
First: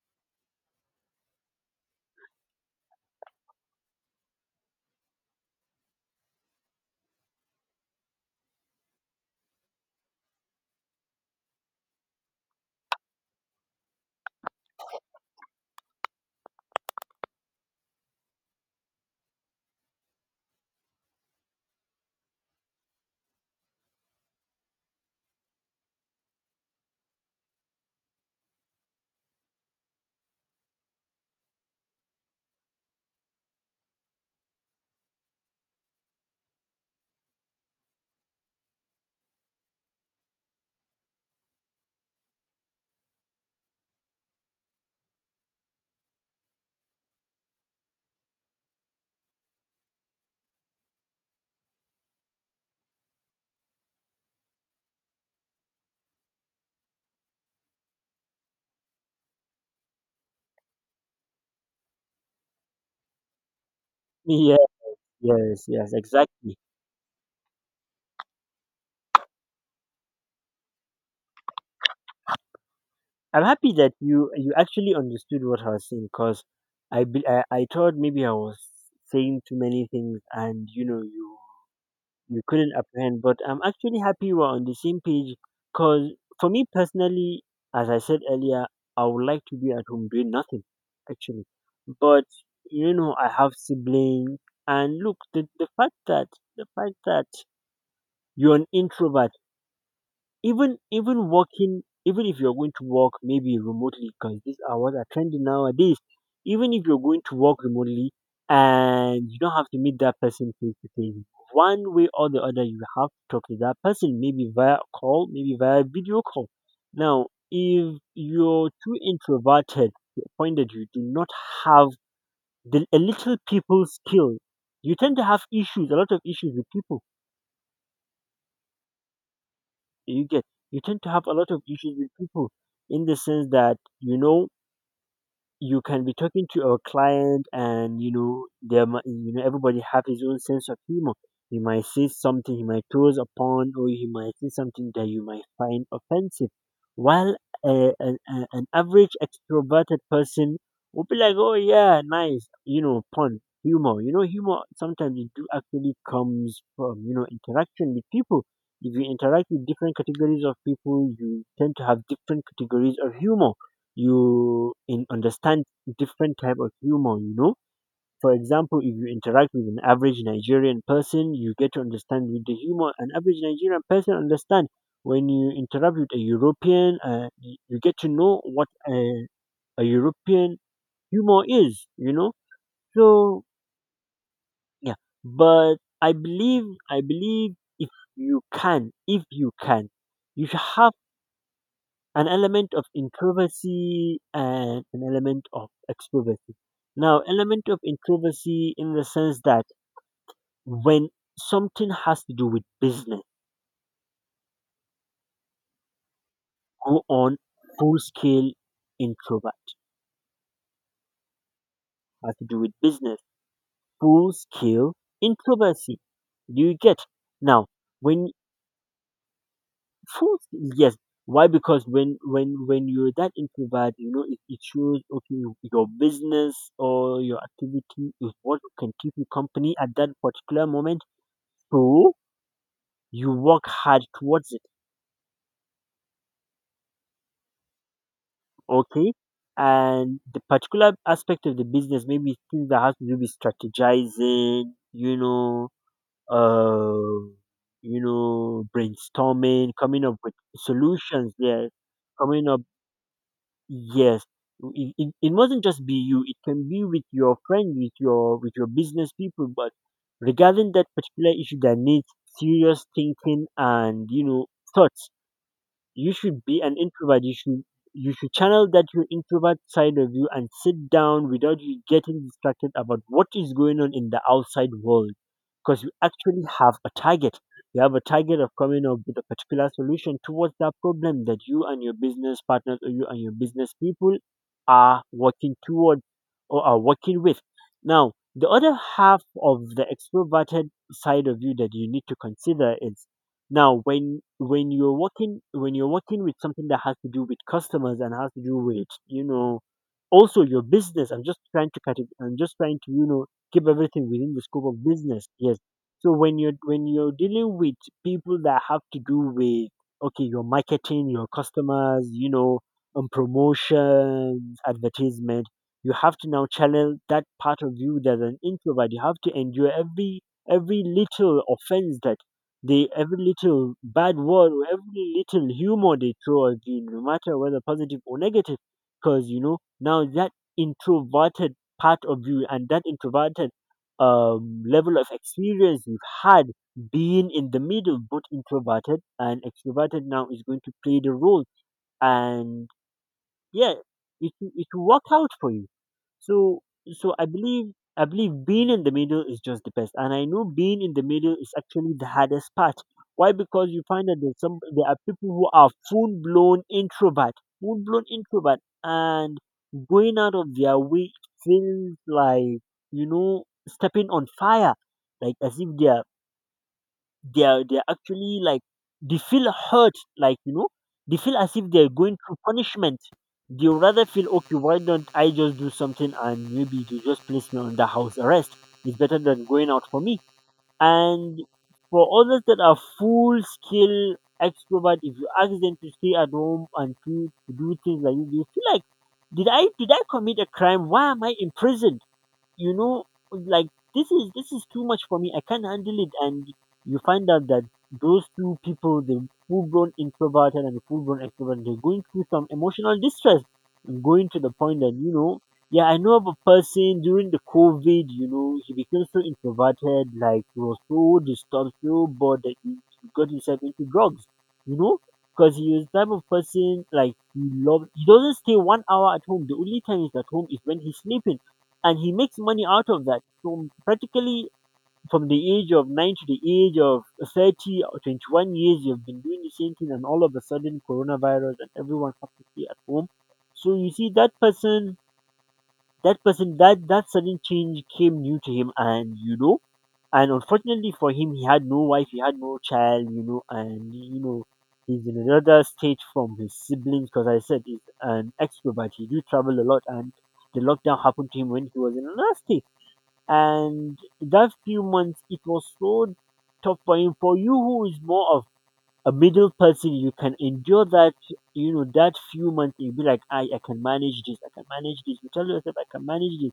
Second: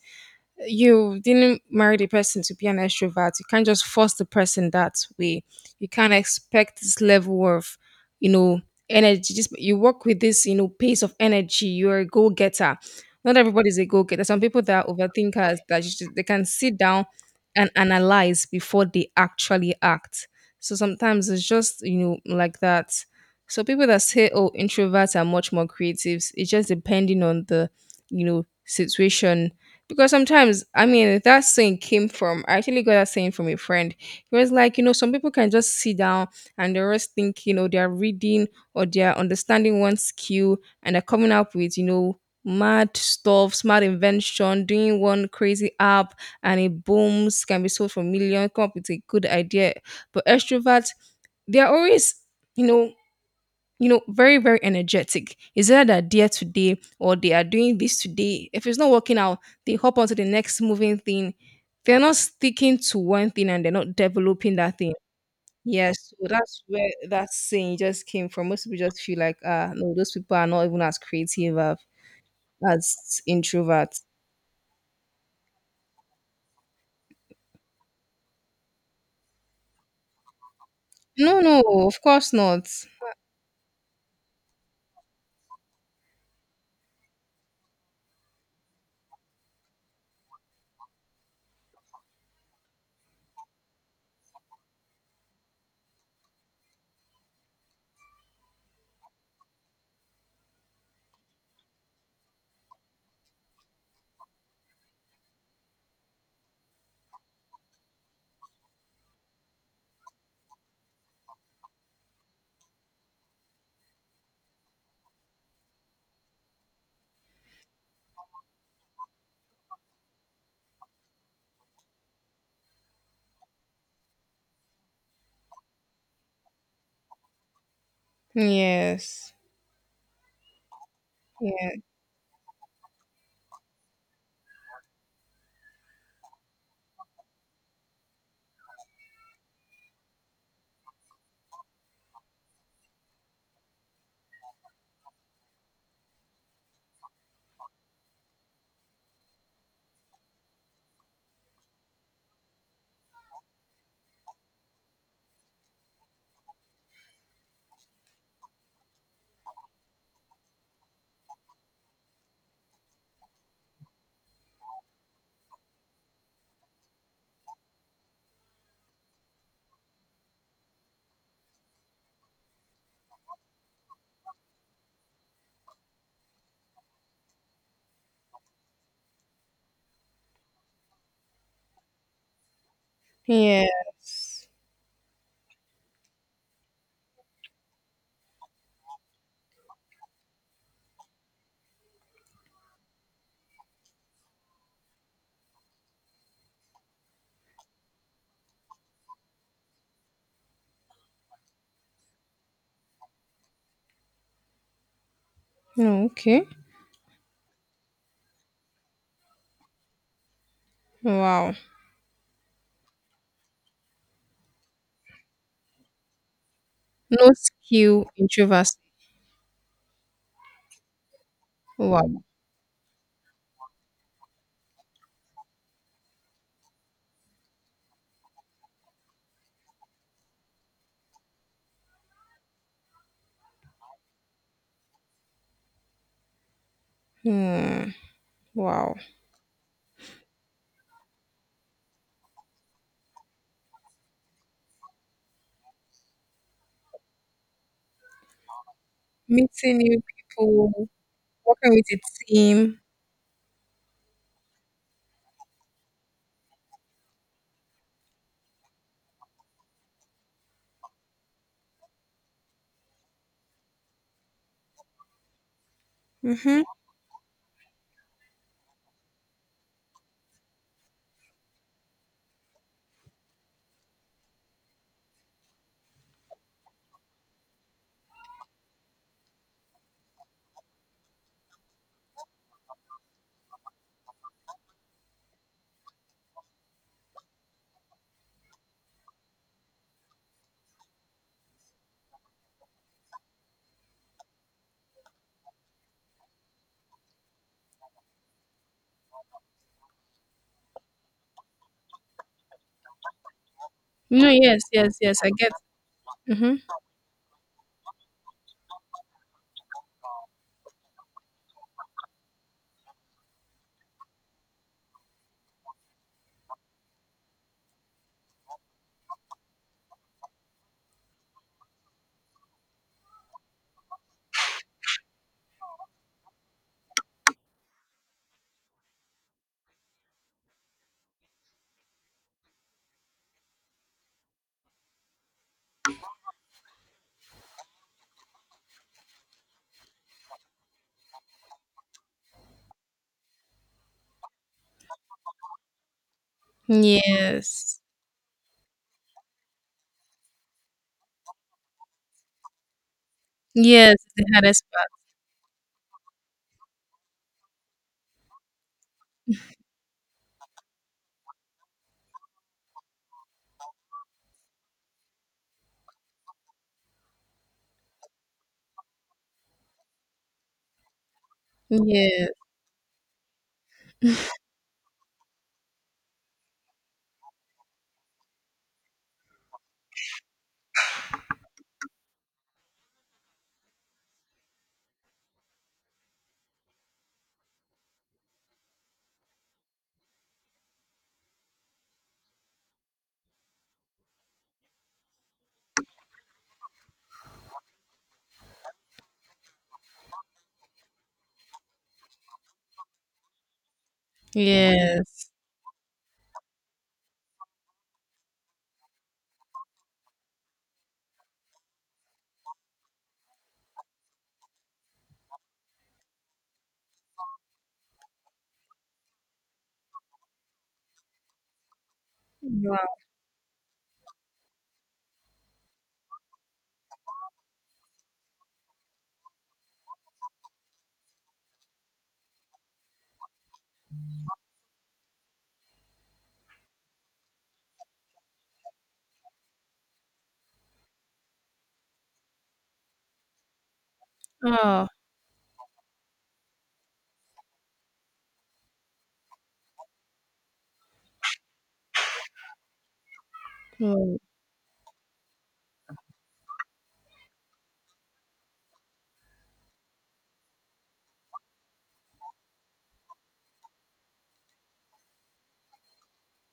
Speaker 2: you didn't marry the person to be an extrovert. You can't just force the person that way. You can't expect this level of, you know, energy. Just you work with this, you know, pace of energy. You're a go getter. Not everybody's a go getter. Some people that are overthinkers that you should- they can sit down and analyze before they actually act. So sometimes it's just, you know, like that. So people that say, oh, introverts are much more creatives. It's just depending on the you know situation because sometimes, I mean, that saying came from, I actually got that saying from a friend. He was like, you know, some people can just sit down and they rest think, you know, they're reading or they're understanding one skill and they're coming up with, you know, mad stuff, smart invention, doing one crazy app, and it booms, can be sold for million, come up with a good idea. But extroverts, they're always, you know, you know, very, very energetic. Is either they're there today or they are doing this today. If it's not working out, they hop onto the next moving thing. They're not sticking to one thing and they're not developing
Speaker 1: Yes,
Speaker 2: that thing.
Speaker 1: yes, yes,
Speaker 2: Yes, so
Speaker 1: exactly.
Speaker 2: that's where that saying just came from. Most people just feel like, ah, no, those people are not even as creative as as
Speaker 1: I'm happy that
Speaker 2: introverts.
Speaker 1: you you actually understood what I was saying, because I, be- I I thought maybe I was saying too many things and you know you
Speaker 2: No, no, of course
Speaker 1: you
Speaker 2: not.
Speaker 1: couldn't apprehend. But I'm actually happy we're on the same page, because for me personally, as I said earlier, I would like to be at home doing nothing, actually. But you know, I have siblings, and look, the, the fact that the fact that you're an introvert, even even working, even if you're going to work maybe remotely, because these are what are trending nowadays, even if you're going to work remotely and you don't have to meet that person face to face, one way or the other you have to talk to that person, maybe via call, maybe via video call. Now if you're too introverted to the point that you do not have the a little people skill, you tend to have issues, a lot of issues with people.
Speaker 2: Yes.
Speaker 1: You get you tend to have a lot of
Speaker 2: Yeah.
Speaker 1: issues with people, in the sense that you know you can be talking to a client, and you know there mi- you know everybody have his own sense of humor, he might say something, he might toes upon, or he might say something that you might find offensive. While a, an, a- an average extroverted person would be like, oh yeah, nice, you know pun humor. you know humor sometimes it do actually comes from, you know interaction with people. If you interact with different categories of people, you tend to have different categories of humor. You in understand different type of humor, you know for example, if you interact with an average Nigerian person, you get to understand with the humor an average Nigerian person understand. When you interact with a European, uh, y- you get to know what a, a European humor is, you know so
Speaker 2: Yes.
Speaker 1: yeah. But i believe i believe if you can if you can you should have an element of introversy and an element of extroversy. Now, element of introversy in the sense that when something has to do with business,
Speaker 2: Oh, okay.
Speaker 1: go on full scale introvert.
Speaker 2: Wow.
Speaker 1: Has to do with business, full scale introversy. Do you get?
Speaker 2: No
Speaker 1: Now,
Speaker 2: skill
Speaker 1: when
Speaker 2: introverts.
Speaker 1: Food, yes. Why? Because when
Speaker 2: Wow.
Speaker 1: when when you're that introvert, you know, it, it shows, okay, your business or your activity is what can keep you company at that particular moment. So you work hard towards it.
Speaker 2: Hmm. Wow.
Speaker 1: Okay. And the particular aspect of the business, maybe things that has to do with strategizing, you know, uh, you know, brainstorming,
Speaker 2: Meeting new
Speaker 1: coming up with
Speaker 2: people,
Speaker 1: solutions. Yes,
Speaker 2: working with a
Speaker 1: coming up
Speaker 2: team.
Speaker 1: Yes, it, it, it mustn't just be you. It can be with your friend, with your with your business people. But regarding that particular issue that needs serious thinking and, you know, thoughts, you should
Speaker 2: Mm-hmm.
Speaker 1: be an introvert, you should you should channel that your introvert side of you and sit down without you getting distracted about what is going on in the outside world, because you actually have a target, you have a target of coming up with a particular solution towards that problem that you and your business partners or you and your business people are working toward or are working with. Now the other half of the extroverted side of you that you need to consider is, now, when when you're working, when you're working with something that has to do with customers and has to do with, you know, also your business. I'm just trying to cut it. I'm just trying to, you know keep everything
Speaker 2: No,
Speaker 1: within the
Speaker 2: yes,
Speaker 1: scope of
Speaker 2: yes, yes.
Speaker 1: business.
Speaker 2: I get.
Speaker 1: Yes. So when you're
Speaker 2: Mm-hmm.
Speaker 1: when you're dealing with people that have to do with, okay, your marketing, your customers, you know, and promotions, advertisement. You have to now channel that part of you that's an introvert. You have to endure every every little offense that they every little bad word or every little humor they throw at you, no matter whether positive or negative, because you know now that introverted part of you, and that introverted um, level of experience you've had being in the middle, both introverted and extroverted, now is going to play the role. And yeah, it will- it will work out for you. so so i believe
Speaker 2: Yes,
Speaker 1: i believe being in the middle is just the best, and I know being in the middle is actually the hardest part. Why? Because you
Speaker 2: yes.
Speaker 1: find that
Speaker 2: The
Speaker 1: there's some
Speaker 2: hardest part.
Speaker 1: there are people who are full blown introvert, full blown introvert and going out of their way feels like, you know, stepping on fire, like as if they are they're they're actually like, they feel hurt, like, you know, they feel as if they're going
Speaker 2: Yes,
Speaker 1: through punishment. They rather feel, okay, why don't I just do something and maybe they just place me under house arrest? It's better than going out for me. And for others that are full skill extrovert, if you ask them to stay at home and to, to do things like this, they feel like, did I did I commit a crime? Why am I in prison? you know like this is this is too much for me, I can't handle it. And you find out that those two people, the full-blown introverted and the full-blown extrovert, they're going through some emotional distress, going to the point that, you
Speaker 2: yes.
Speaker 1: know yeah, I know of a person during the COVID, you know he became so introverted, like he was so disturbed, so bored, that he got himself into drugs, you know because he was the type of person, like, he loves he doesn't stay one hour at home, the only time he's at home is when he's sleeping, and he makes money
Speaker 2: Wow.
Speaker 1: out of that. So practically from the age of nine to the age of thirty or twenty-one years, you've been doing the same thing, and all of a sudden coronavirus, and everyone has to stay at home. So you see that person, that person that that sudden change came new to him, and you know, and unfortunately for him, he had no wife, he had no child, you know and you know
Speaker 2: Oh,
Speaker 1: he's in another state from his siblings, because I said he's an extrovert, he do travel a lot, and the lockdown happened to him when he was in another state. And
Speaker 2: mm.
Speaker 1: that few months, it was so tough for him. For you, who is more of a middle person, you can endure that, you know, that few months. You'll be like, I, I can manage this. I can manage this. You tell yourself, I can manage this,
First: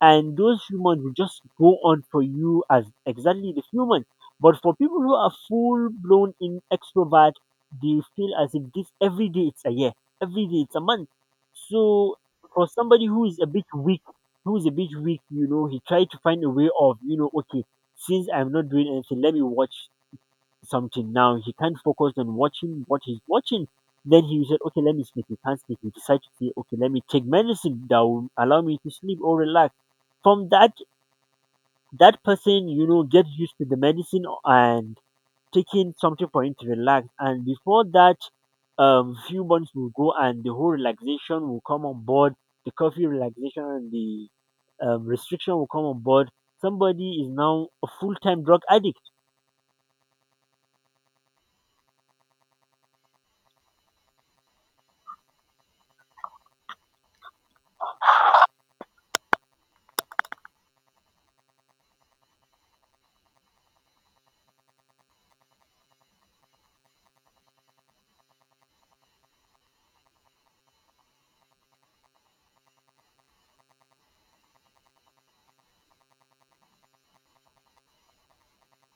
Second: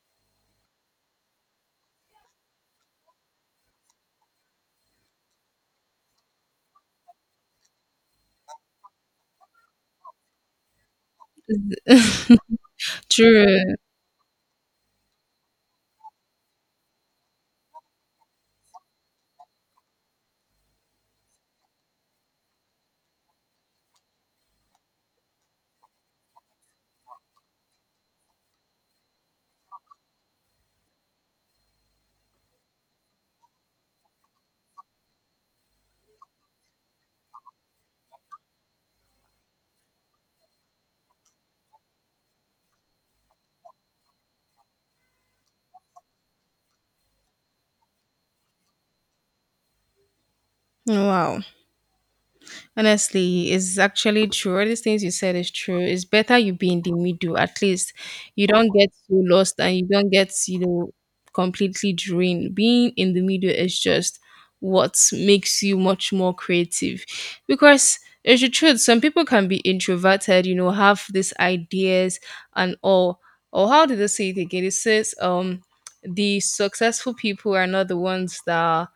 Speaker 1: and those few months will just go on for you as exactly the few months. But for people who are full blown in extrovert, they feel as if this every day it's a year, every day it's a month. So for somebody
Speaker 2: [laughs]
Speaker 1: who is a bit
Speaker 2: true.
Speaker 1: weak, who is a bit weak, you know, he tried to find a way of, you know, okay, since I'm not doing anything, let me watch something. Now he can't focus on watching what he's watching. Then he said, okay, let me sleep. He can't sleep. He decided to say, okay, let me take medicine that will allow me to sleep or relax. From that, that person, you know, gets used to the medicine and taking something for him to relax. And before that, um, few months will go and the whole relaxation will come on board. The coffee relaxation and the um, restriction will come on board. Somebody is now a full-time drug addict.
Speaker 2: Wow. Honestly, it's actually true. All these things you said is true. It's better you be in the middle. At least you don't get so lost and you don't get, you know, completely drained. Being in the middle is just what makes you much more creative. Because it's the truth, some people can be introverted, you know, have these ideas and all. Or how did they say it again? It says um the successful people are not the ones that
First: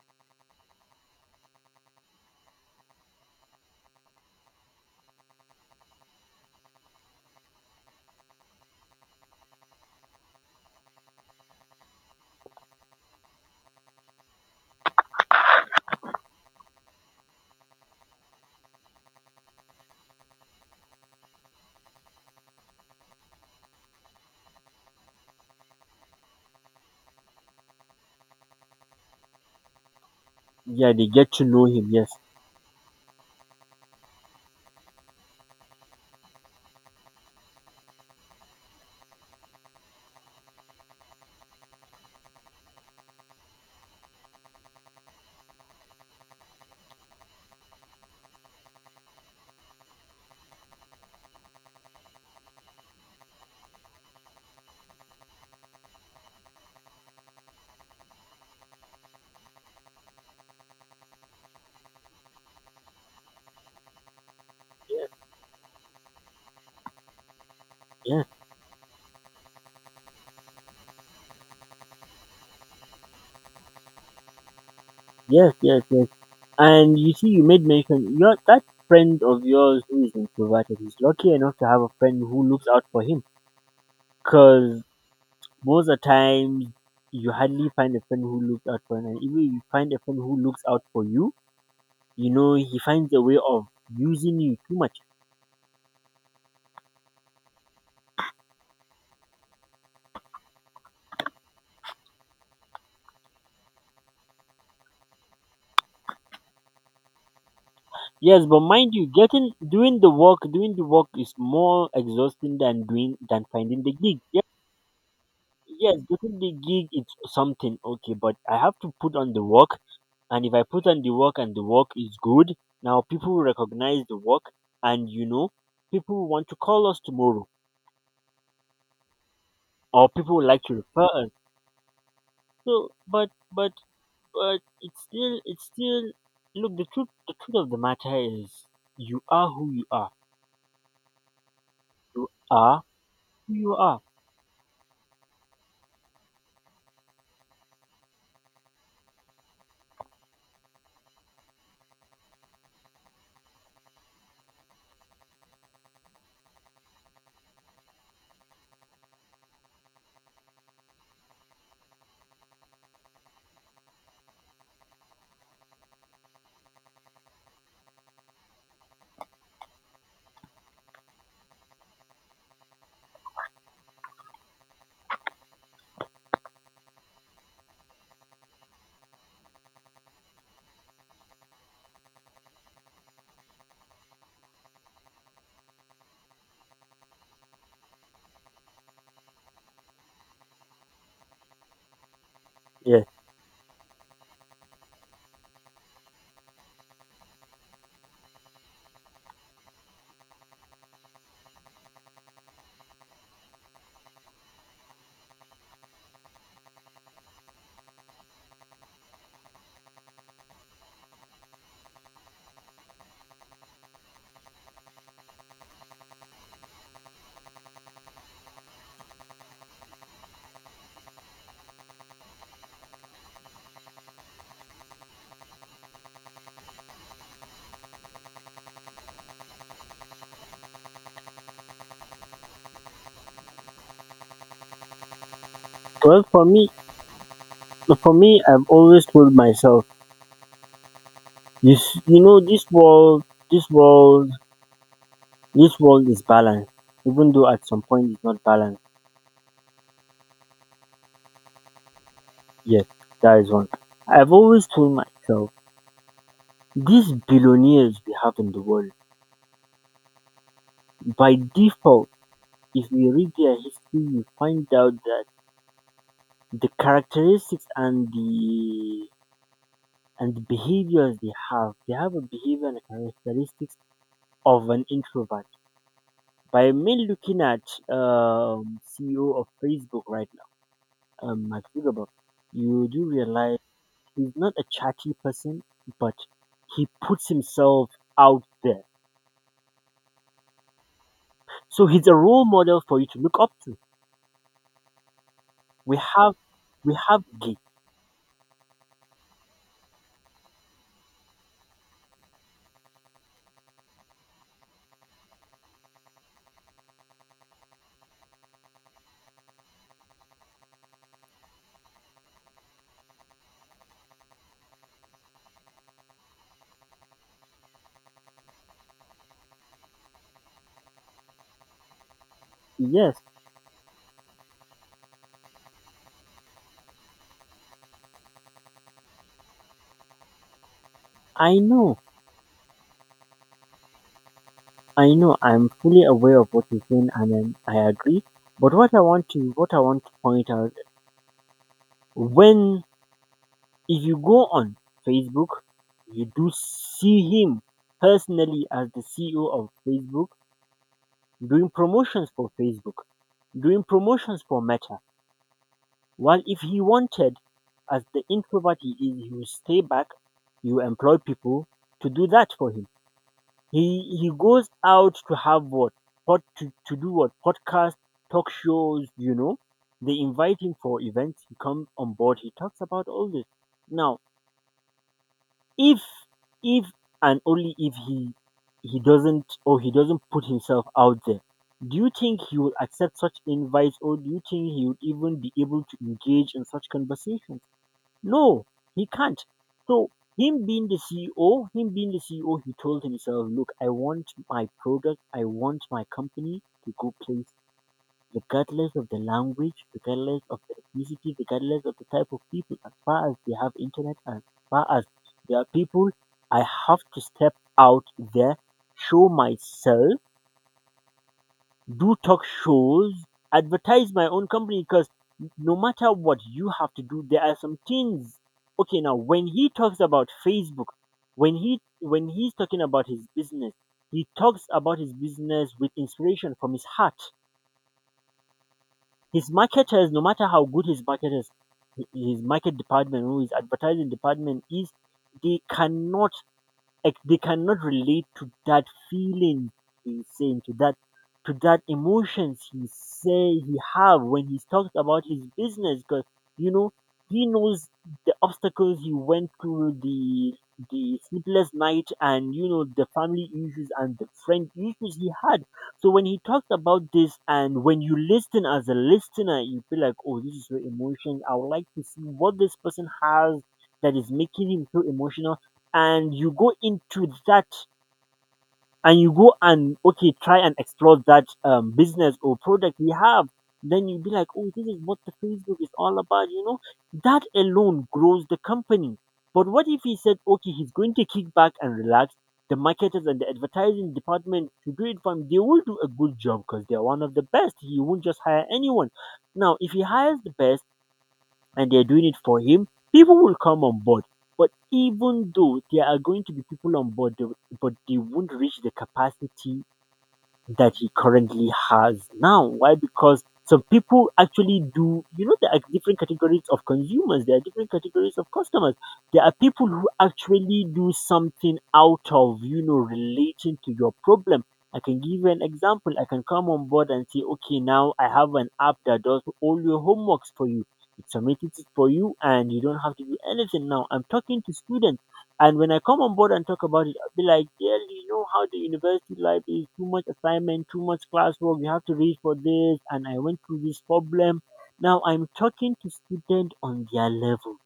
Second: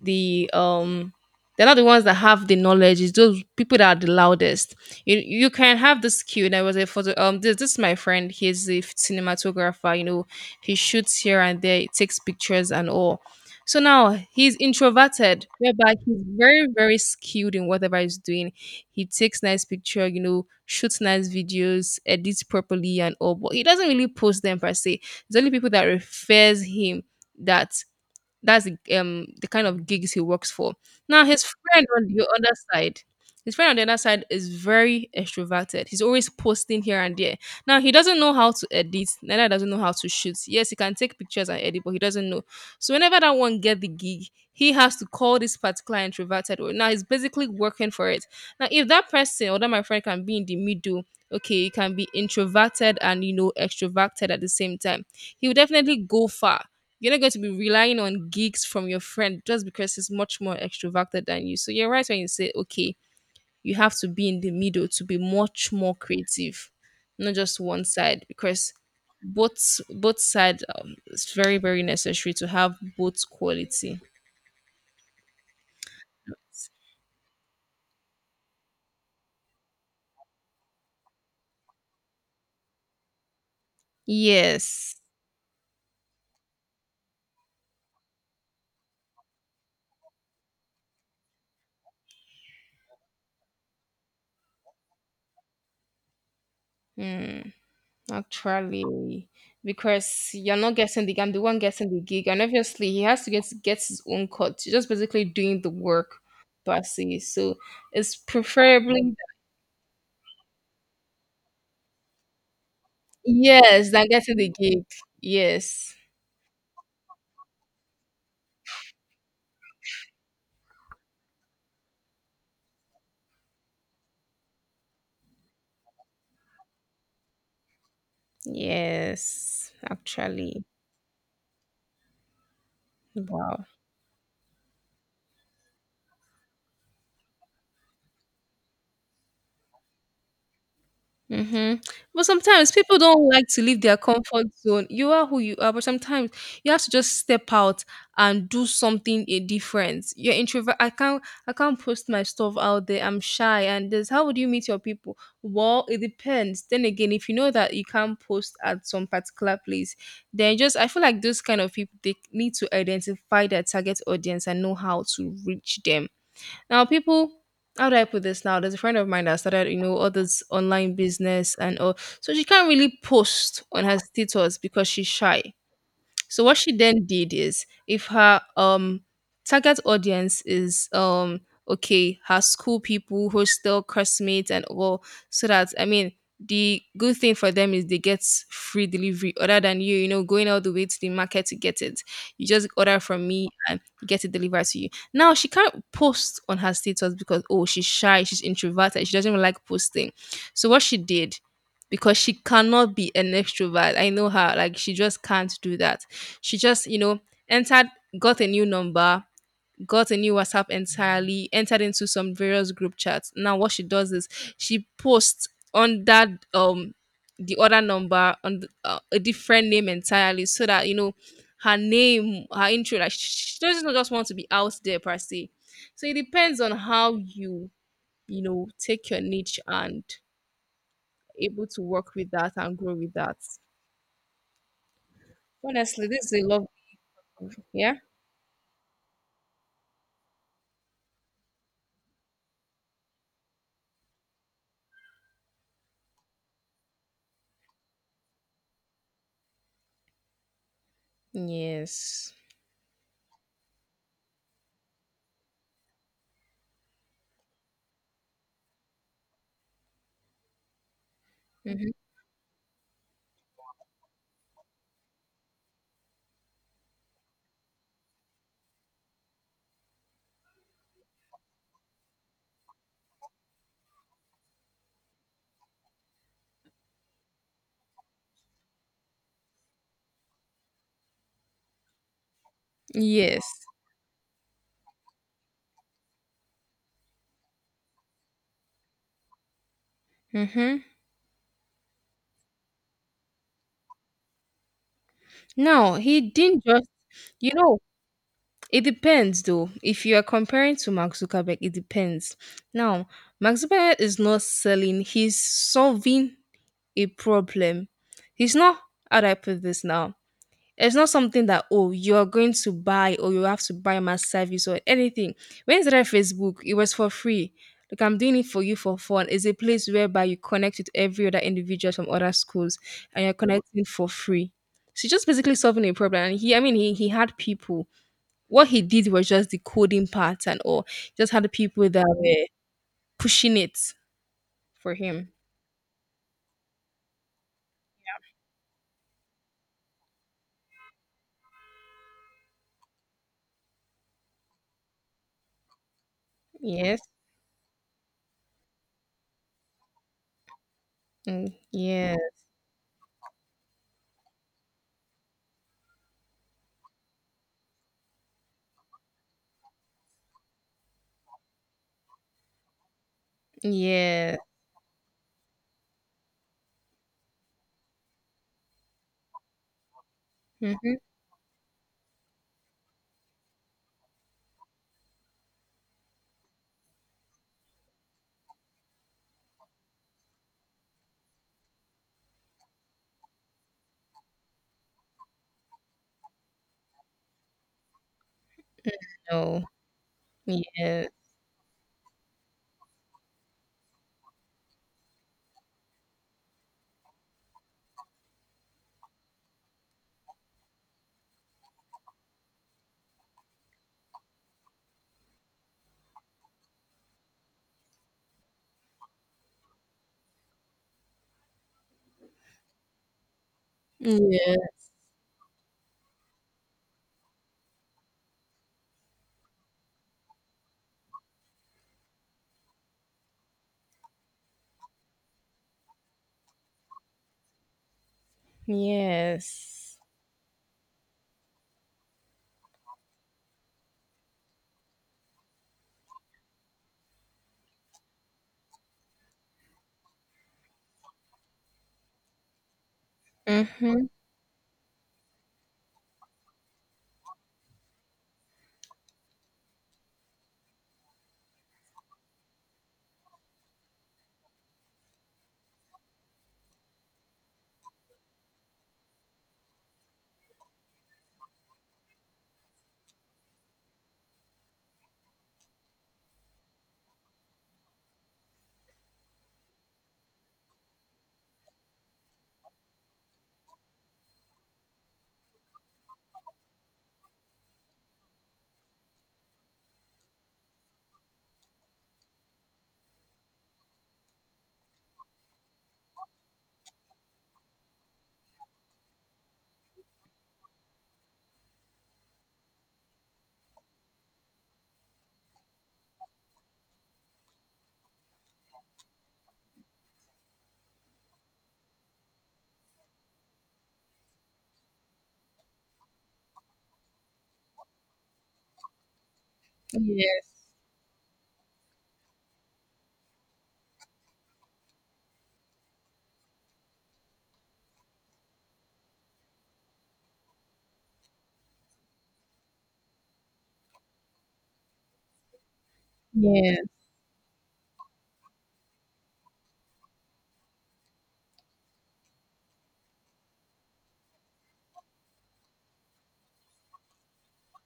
Speaker 2: the um they're not the ones that have the knowledge. It's those people that are the loudest. You you can have the skill. And I was a photo. Um, this, this is my friend. He's a cinematographer. You know, he shoots here and there. He takes pictures and all. So now he's introverted, whereby he's very very skilled in whatever he's doing. He takes nice picture. You know, shoots nice videos, edits properly and all. But he doesn't really post them per se. It's only people that refers him that that's the, um the kind of gigs he works for.
Speaker 1: Yeah, they
Speaker 2: Now
Speaker 1: get
Speaker 2: his
Speaker 1: to know
Speaker 2: friend
Speaker 1: him.
Speaker 2: on
Speaker 1: Yes.
Speaker 2: the other side, his friend on the other side is very extroverted. He's always posting here and there. Now he doesn't know how to edit, neither doesn't know how to shoot. Yes, he can take pictures and edit, but he doesn't know. So whenever that one get the gig, he has to call this particular introverted. one. Now he's basically working for it. Now if that person or that my friend can be in the middle, okay, he can be introverted and, you know, extroverted at the same time. He will definitely go far. You're not going to be relying on gigs from your friend just because he's much more extroverted than you. So you're right when you say, okay, you have to be in the middle to
Speaker 1: Yeah,
Speaker 2: be much more creative, not just one side,
Speaker 1: yeah.
Speaker 2: because both both side, um, it's very very necessary to have both quality.
Speaker 1: Yes, yes, yes. And you see, you made mention your that friend of yours who is introverted, is lucky enough to have a friend who looks out for him. Cause
Speaker 2: Yes.
Speaker 1: most of the time, you hardly find a friend who looks out for him. And even if you find a friend who looks out for you, you know he finds a way of using you too much.
Speaker 2: Mm, actually, because you're not getting the, I'm the one getting the gig, and obviously he has to get get his own cut. You're just basically doing the work, per se. So it's
Speaker 1: Yes, but mind you,
Speaker 2: preferably.
Speaker 1: getting doing the work, doing the work is more exhausting than doing than finding
Speaker 2: Yes,
Speaker 1: the
Speaker 2: than
Speaker 1: gig.
Speaker 2: getting
Speaker 1: Yes,
Speaker 2: the gig. Yes.
Speaker 1: yes, getting the gig is something okay, but I have to put on the work, and if I put on the work and the work is good, now people will recognize the work, and you know people will want to call us tomorrow
Speaker 2: Yes,
Speaker 1: or people would like
Speaker 2: actually.
Speaker 1: to refer us. So but
Speaker 2: Wow.
Speaker 1: but but it's still, it's still look, the truth, the truth of the matter is you are who you are,
Speaker 2: Mm-hmm. But
Speaker 1: you
Speaker 2: sometimes
Speaker 1: are
Speaker 2: people don't like
Speaker 1: who
Speaker 2: to
Speaker 1: you
Speaker 2: leave their
Speaker 1: are
Speaker 2: comfort zone. You are who you are, but sometimes you have to just step out and do something a different. You're introvert. I can't. I can't post my stuff out there. I'm shy, and this. How would you meet your people? Well, it depends. Then again, if you know that you can't post at some particular place, then just I feel like those kind of people they need to identify their target audience and know how to reach them. Now, people, how do I put this now? There's a friend of mine that started, you know, all this online business and all. So she can't really post on her status because she's shy. So what she then did is if her um target audience is um okay, her school people, hostel, classmates and all, so that, I mean, the good thing for them is they get free delivery other than you, you know, going all the way to the market to get it. You just order
Speaker 1: yes.
Speaker 2: from me and get it delivered to you. Now she can't post on her status because, oh, she's shy, she's introverted, she doesn't even like posting. So what she did, because she cannot be an extrovert. I know her, like she just can't do that. She just, you know, entered, got a new number, got a new WhatsApp entirely, entered into some various group chats. Now, what she does is she posts on that um the other number on the, uh, a different name entirely, so that, you know, her name, her intro, like she she doesn't just want to be out there per se. So it depends on how you, you know, take your niche and able to work with that and grow with that. Honestly,
Speaker 1: Well,
Speaker 2: this is
Speaker 1: for
Speaker 2: a love.
Speaker 1: me,
Speaker 2: Yeah.
Speaker 1: for me I've always told myself, you s- you know this world, this world this world is balanced, even though at some point it's not balanced.
Speaker 2: Yes.
Speaker 1: Yes, that is one. I've always told myself these billionaires we have in the world, by default, if you read their history, you find out that the characteristics and the and the behaviors they have, they have a behavior and characteristics of an introvert. By me looking at um, C E O of Facebook right now, um, Mark Zuckerberg, you do
Speaker 2: Yes.
Speaker 1: realize he's not a chatty person, but he puts himself out there.
Speaker 2: Mm-hmm.
Speaker 1: So he's a role model for you to look up to.
Speaker 2: No,
Speaker 1: We
Speaker 2: he
Speaker 1: have
Speaker 2: didn't just,
Speaker 1: we have
Speaker 2: you
Speaker 1: Gay.
Speaker 2: know, it depends though. If you are comparing to Mark Zuckerberg, it depends. Now, Mark Zuckerberg is not selling, he's solving a problem. He's not, how do I put this now? It's not something that, oh, you are going to buy or you have to buy my service or anything. When I started Facebook, it was for free. Like I'm doing it for you for fun. It's a place whereby you connect with every other individual from other schools,
Speaker 1: Yes,
Speaker 2: and you're connecting for free. So just basically solving a problem. And he I mean he he had people. What he did was just the coding part and all. He just had the
Speaker 1: I
Speaker 2: people
Speaker 1: know,
Speaker 2: that were pushing it for
Speaker 1: I
Speaker 2: him.
Speaker 1: know. I'm fully aware of what you're saying, and then I agree. But what I want to, what I want to point out when, if you go on Facebook, you do
Speaker 2: Yes.
Speaker 1: see him personally as the C E O of Facebook
Speaker 2: Mm,
Speaker 1: doing
Speaker 2: yeah.
Speaker 1: promotions for Facebook, doing promotions for Meta. Well, if he wanted, as the introvert he is, he will stay back. He will employ people to do that for him. He, he
Speaker 2: Yeah.
Speaker 1: goes out to have what pod, to, to do what podcast, talk shows. You know, they invite him
Speaker 2: Hmm.
Speaker 1: for events. He comes on board. He talks about all this. Now, if if and only if he, he doesn't, or he doesn't put himself out there. Do you think he will accept such invites, or do you think he would even be able to engage in such conversation? No, he can't.
Speaker 2: No.
Speaker 1: So him being the
Speaker 2: Yeah.
Speaker 1: C E O, him being the C E O, he told himself, look, I want my product, I want my company to go place regardless of the language, regardless of the ethnicity, regardless of the type of people, as far as they have internet, as far as there are people, I have to step out there, show myself, do talk shows, advertise my own
Speaker 2: Yeah.
Speaker 1: company, because no matter what you have to do, there are some things. Okay, now when he talks about Facebook, when he when he's talking about his business, he talks about his business with inspiration from his heart. His
Speaker 2: Yes.
Speaker 1: marketers, no matter how good his marketers, his market department, or his advertising department is, they cannot, like they cannot relate to that feeling he's saying, to that, to that emotions he say he
Speaker 2: Mhm.
Speaker 1: have when he's talked about his business. Because you know, he knows the obstacles he went through, the, the sleepless night, and you know, the family issues and the friend issues he had. So when he talks about this, and when you listen as a listener, you feel like, oh, this is your emotion, I would like to see what this person has that is making him so emotional. And you go into that, and you go and, okay, try and explore that, um, business or product we have. Then you'll be like, oh, this is what the Facebook is all about, you know. That alone grows the company. But what if he said, okay, he's going to kick back and relax the marketers and the advertising department to do it for him? They will do a good job because they're one of the best. He won't just hire anyone. Now if he hires the best and they're doing it for him, people will come on board. But even though there are going to be people on board, they- but they won't reach the capacity that he currently has now. Why? Because some people actually do, you know, there are different categories of consumers, there are different categories of customers. There are people who
Speaker 2: Yes.
Speaker 1: actually do something out of, you know, relating to your problem. I can give you an example. I can come on board and say, okay, now I have an app that does all your homeworks for you. It submits it for you and you don't have to do anything now. I'm talking to students, and when I come on board and
Speaker 2: Yeah.
Speaker 1: talk about it, I'll be like, "Dearly, you know how the university life is, too much assignment, too much classwork, you have to read for this, and I went through this problem. Now I'm talking to students on their level.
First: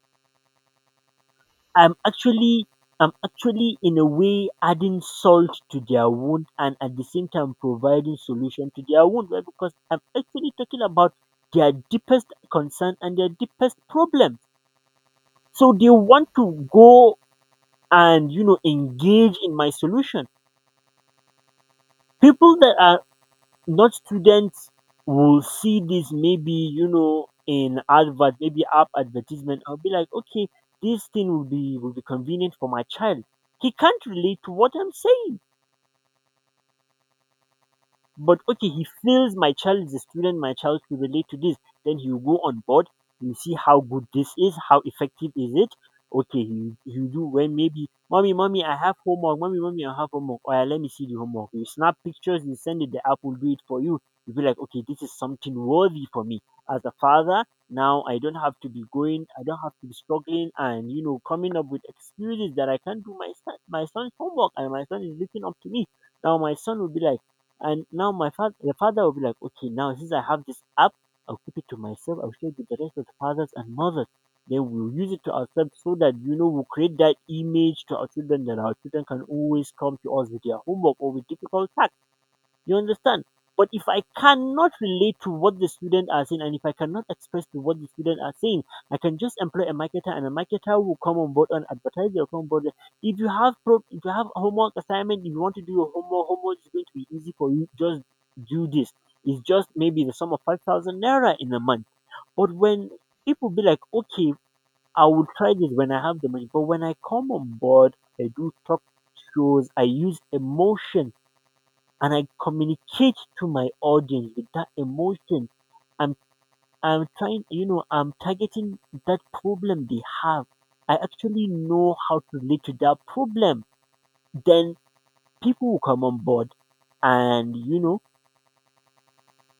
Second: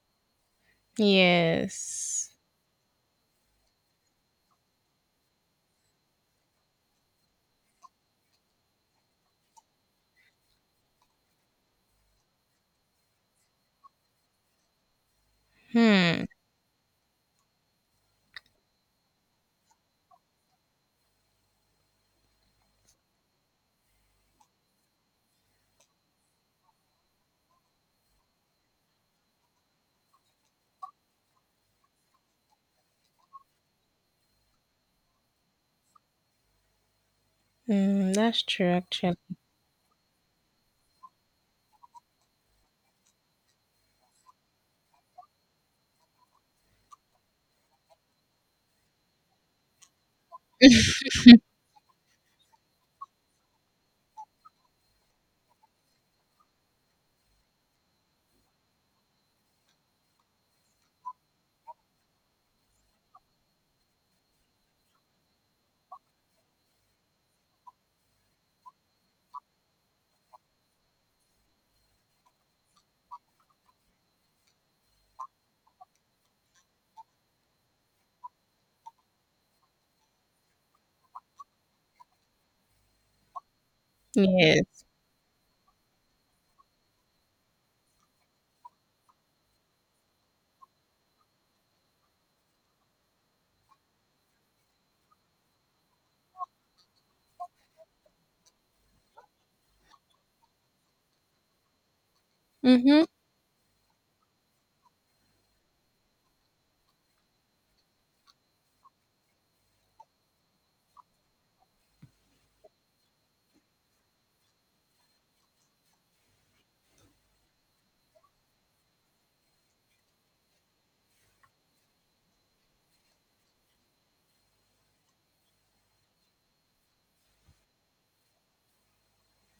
Speaker 1: I'm
Speaker 2: Yes.
Speaker 1: actually I'm actually in a way adding salt to their wound and at the same time providing solution to their wound, right? Because I'm actually talking about their deepest concern and their deepest problem. So they
Speaker 2: Hmm.
Speaker 1: want to go and you know engage in my solution. People that are not students will see this, maybe you know, in advert, maybe app advertisement, I'll be like, okay, this thing will be, will be convenient for my child. He can't relate to what I'm saying.
Speaker 2: Mm,
Speaker 1: But
Speaker 2: that's true
Speaker 1: okay, he
Speaker 2: actually.
Speaker 1: feels my child is a student, my child will relate to this. Then he'll go on board, he see how good this is, how effective is it. Okay, he, he do when maybe mommy, mommy, I have homework, mommy, mommy, I have homework. Oh yeah, let me see the homework. You snap pictures, you send it, the app will do it for you. You feel like, okay, this is something worthy for me. As a father, now I don't have to be going, I don't have to be struggling and you know, coming up with excuses that I can't do my son my son's homework, and my son is looking up to me. Now my son will be like, and now my father, the father will be like, okay, now since I have this app, I'll keep it to myself. I'll share it with the rest of the fathers and mothers. Then we'll use it to ourselves so that, you know, we'll create that image to our children that our children can always come to us with their homework or with difficult tasks. You understand? But if I cannot
Speaker 2: Yes.
Speaker 1: relate to what the student are saying, and if I cannot express to what the student are saying, I can just employ a marketer, and a marketer will come on board and advertise your come on board. If you have pro- if you have homework assignment, if you want to do your homework, homework is going to be easy for you. Just do this. It's just maybe the sum of five thousand naira in a month. But when
Speaker 2: Mhm.
Speaker 1: people be like, okay, I will try this when I have the money. But when I come on board, I do talk shows, I use emotion and I communicate to my audience with that emotion. I'm I'm trying, you know, I'm targeting that problem they have. I actually know how to relate to that problem. Then people will come on board, and you know,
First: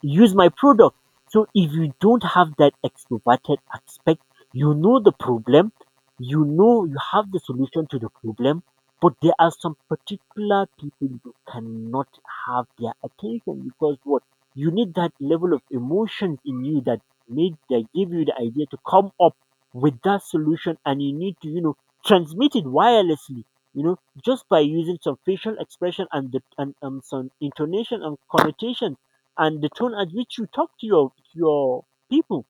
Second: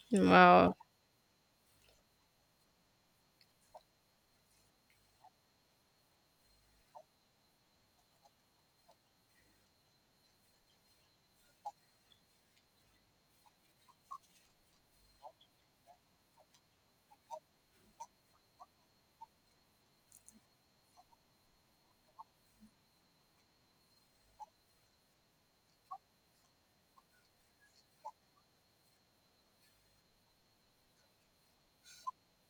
Speaker 1: use my
Speaker 2: Wow.
Speaker 1: product. So if you don't have that extroverted aspect, you know the problem, you know you have the solution to the problem, but there are some particular people you cannot have their attention, because what, you need that level of emotions in you that made that give you the idea to come up with that solution, and you need to, you know, transmit it wirelessly, you know, just by using some facial expression and the and um, some intonation and connotation and the tone at which you talk to your, your people,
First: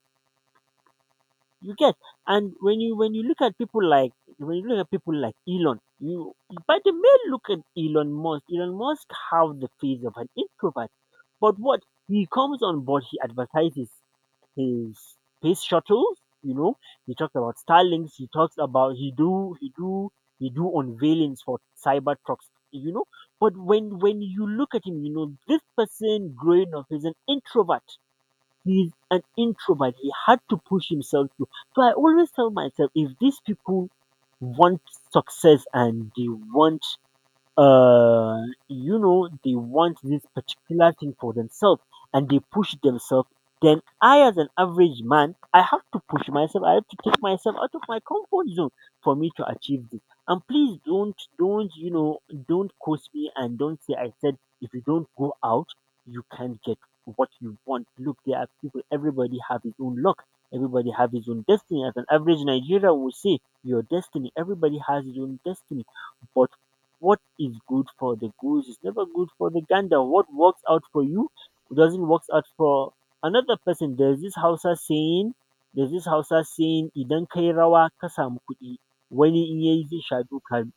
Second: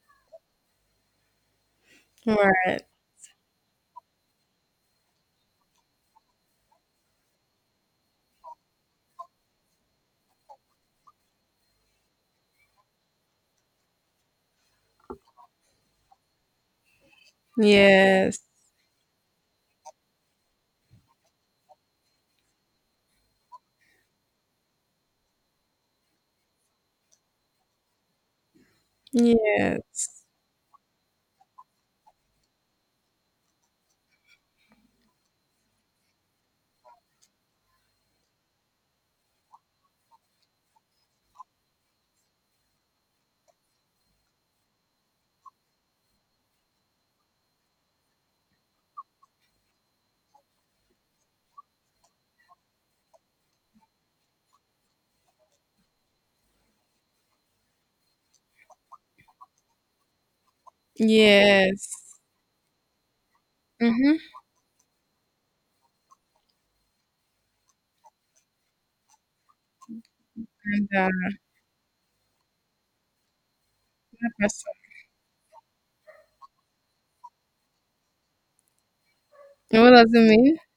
Speaker 1: you get. And when
Speaker 2: Right.
Speaker 1: you when you look at people like, when you look at people like Elon, you, by the main, look at Elon Musk. Elon Musk have the face of an introvert. But what, he comes on board, he advertises his space shuttles, you know, he talks about Starlinks, he
Speaker 2: Yes.
Speaker 1: talks about, he do he do he do unveilings for cyber trucks, you know. But when when you look at him, you know this person growing up is an introvert. He's an introvert. He
Speaker 2: Yes.
Speaker 1: had to push himself through. So I always tell myself, if these people want success and they want uh you know they want this particular thing for themselves and they push themselves, then I, as an average man, I have to push myself, I have to take myself out of my comfort zone for me to achieve this. And please, don't don't you know don't curse me and don't say I said if you don't go out you can't get what you want. Look, there are people, everybody have his own luck, everybody have his own destiny.
Speaker 2: Yes.
Speaker 1: As an average Nigerian will say, your
Speaker 2: Mhm.
Speaker 1: destiny, everybody has his own destiny. But what is good for the goose is never good for the gander. What works out
Speaker 2: And
Speaker 1: for
Speaker 2: uh,
Speaker 1: you doesn't work out for another person. There's this
Speaker 2: that's-
Speaker 1: Hausa saying, there's this Hausa saying, idan kai rawa ka samu kuɗi, wani in yayi
Speaker 2: what
Speaker 1: zai
Speaker 2: does it
Speaker 1: sha
Speaker 2: mean? [laughs]
Speaker 1: duka.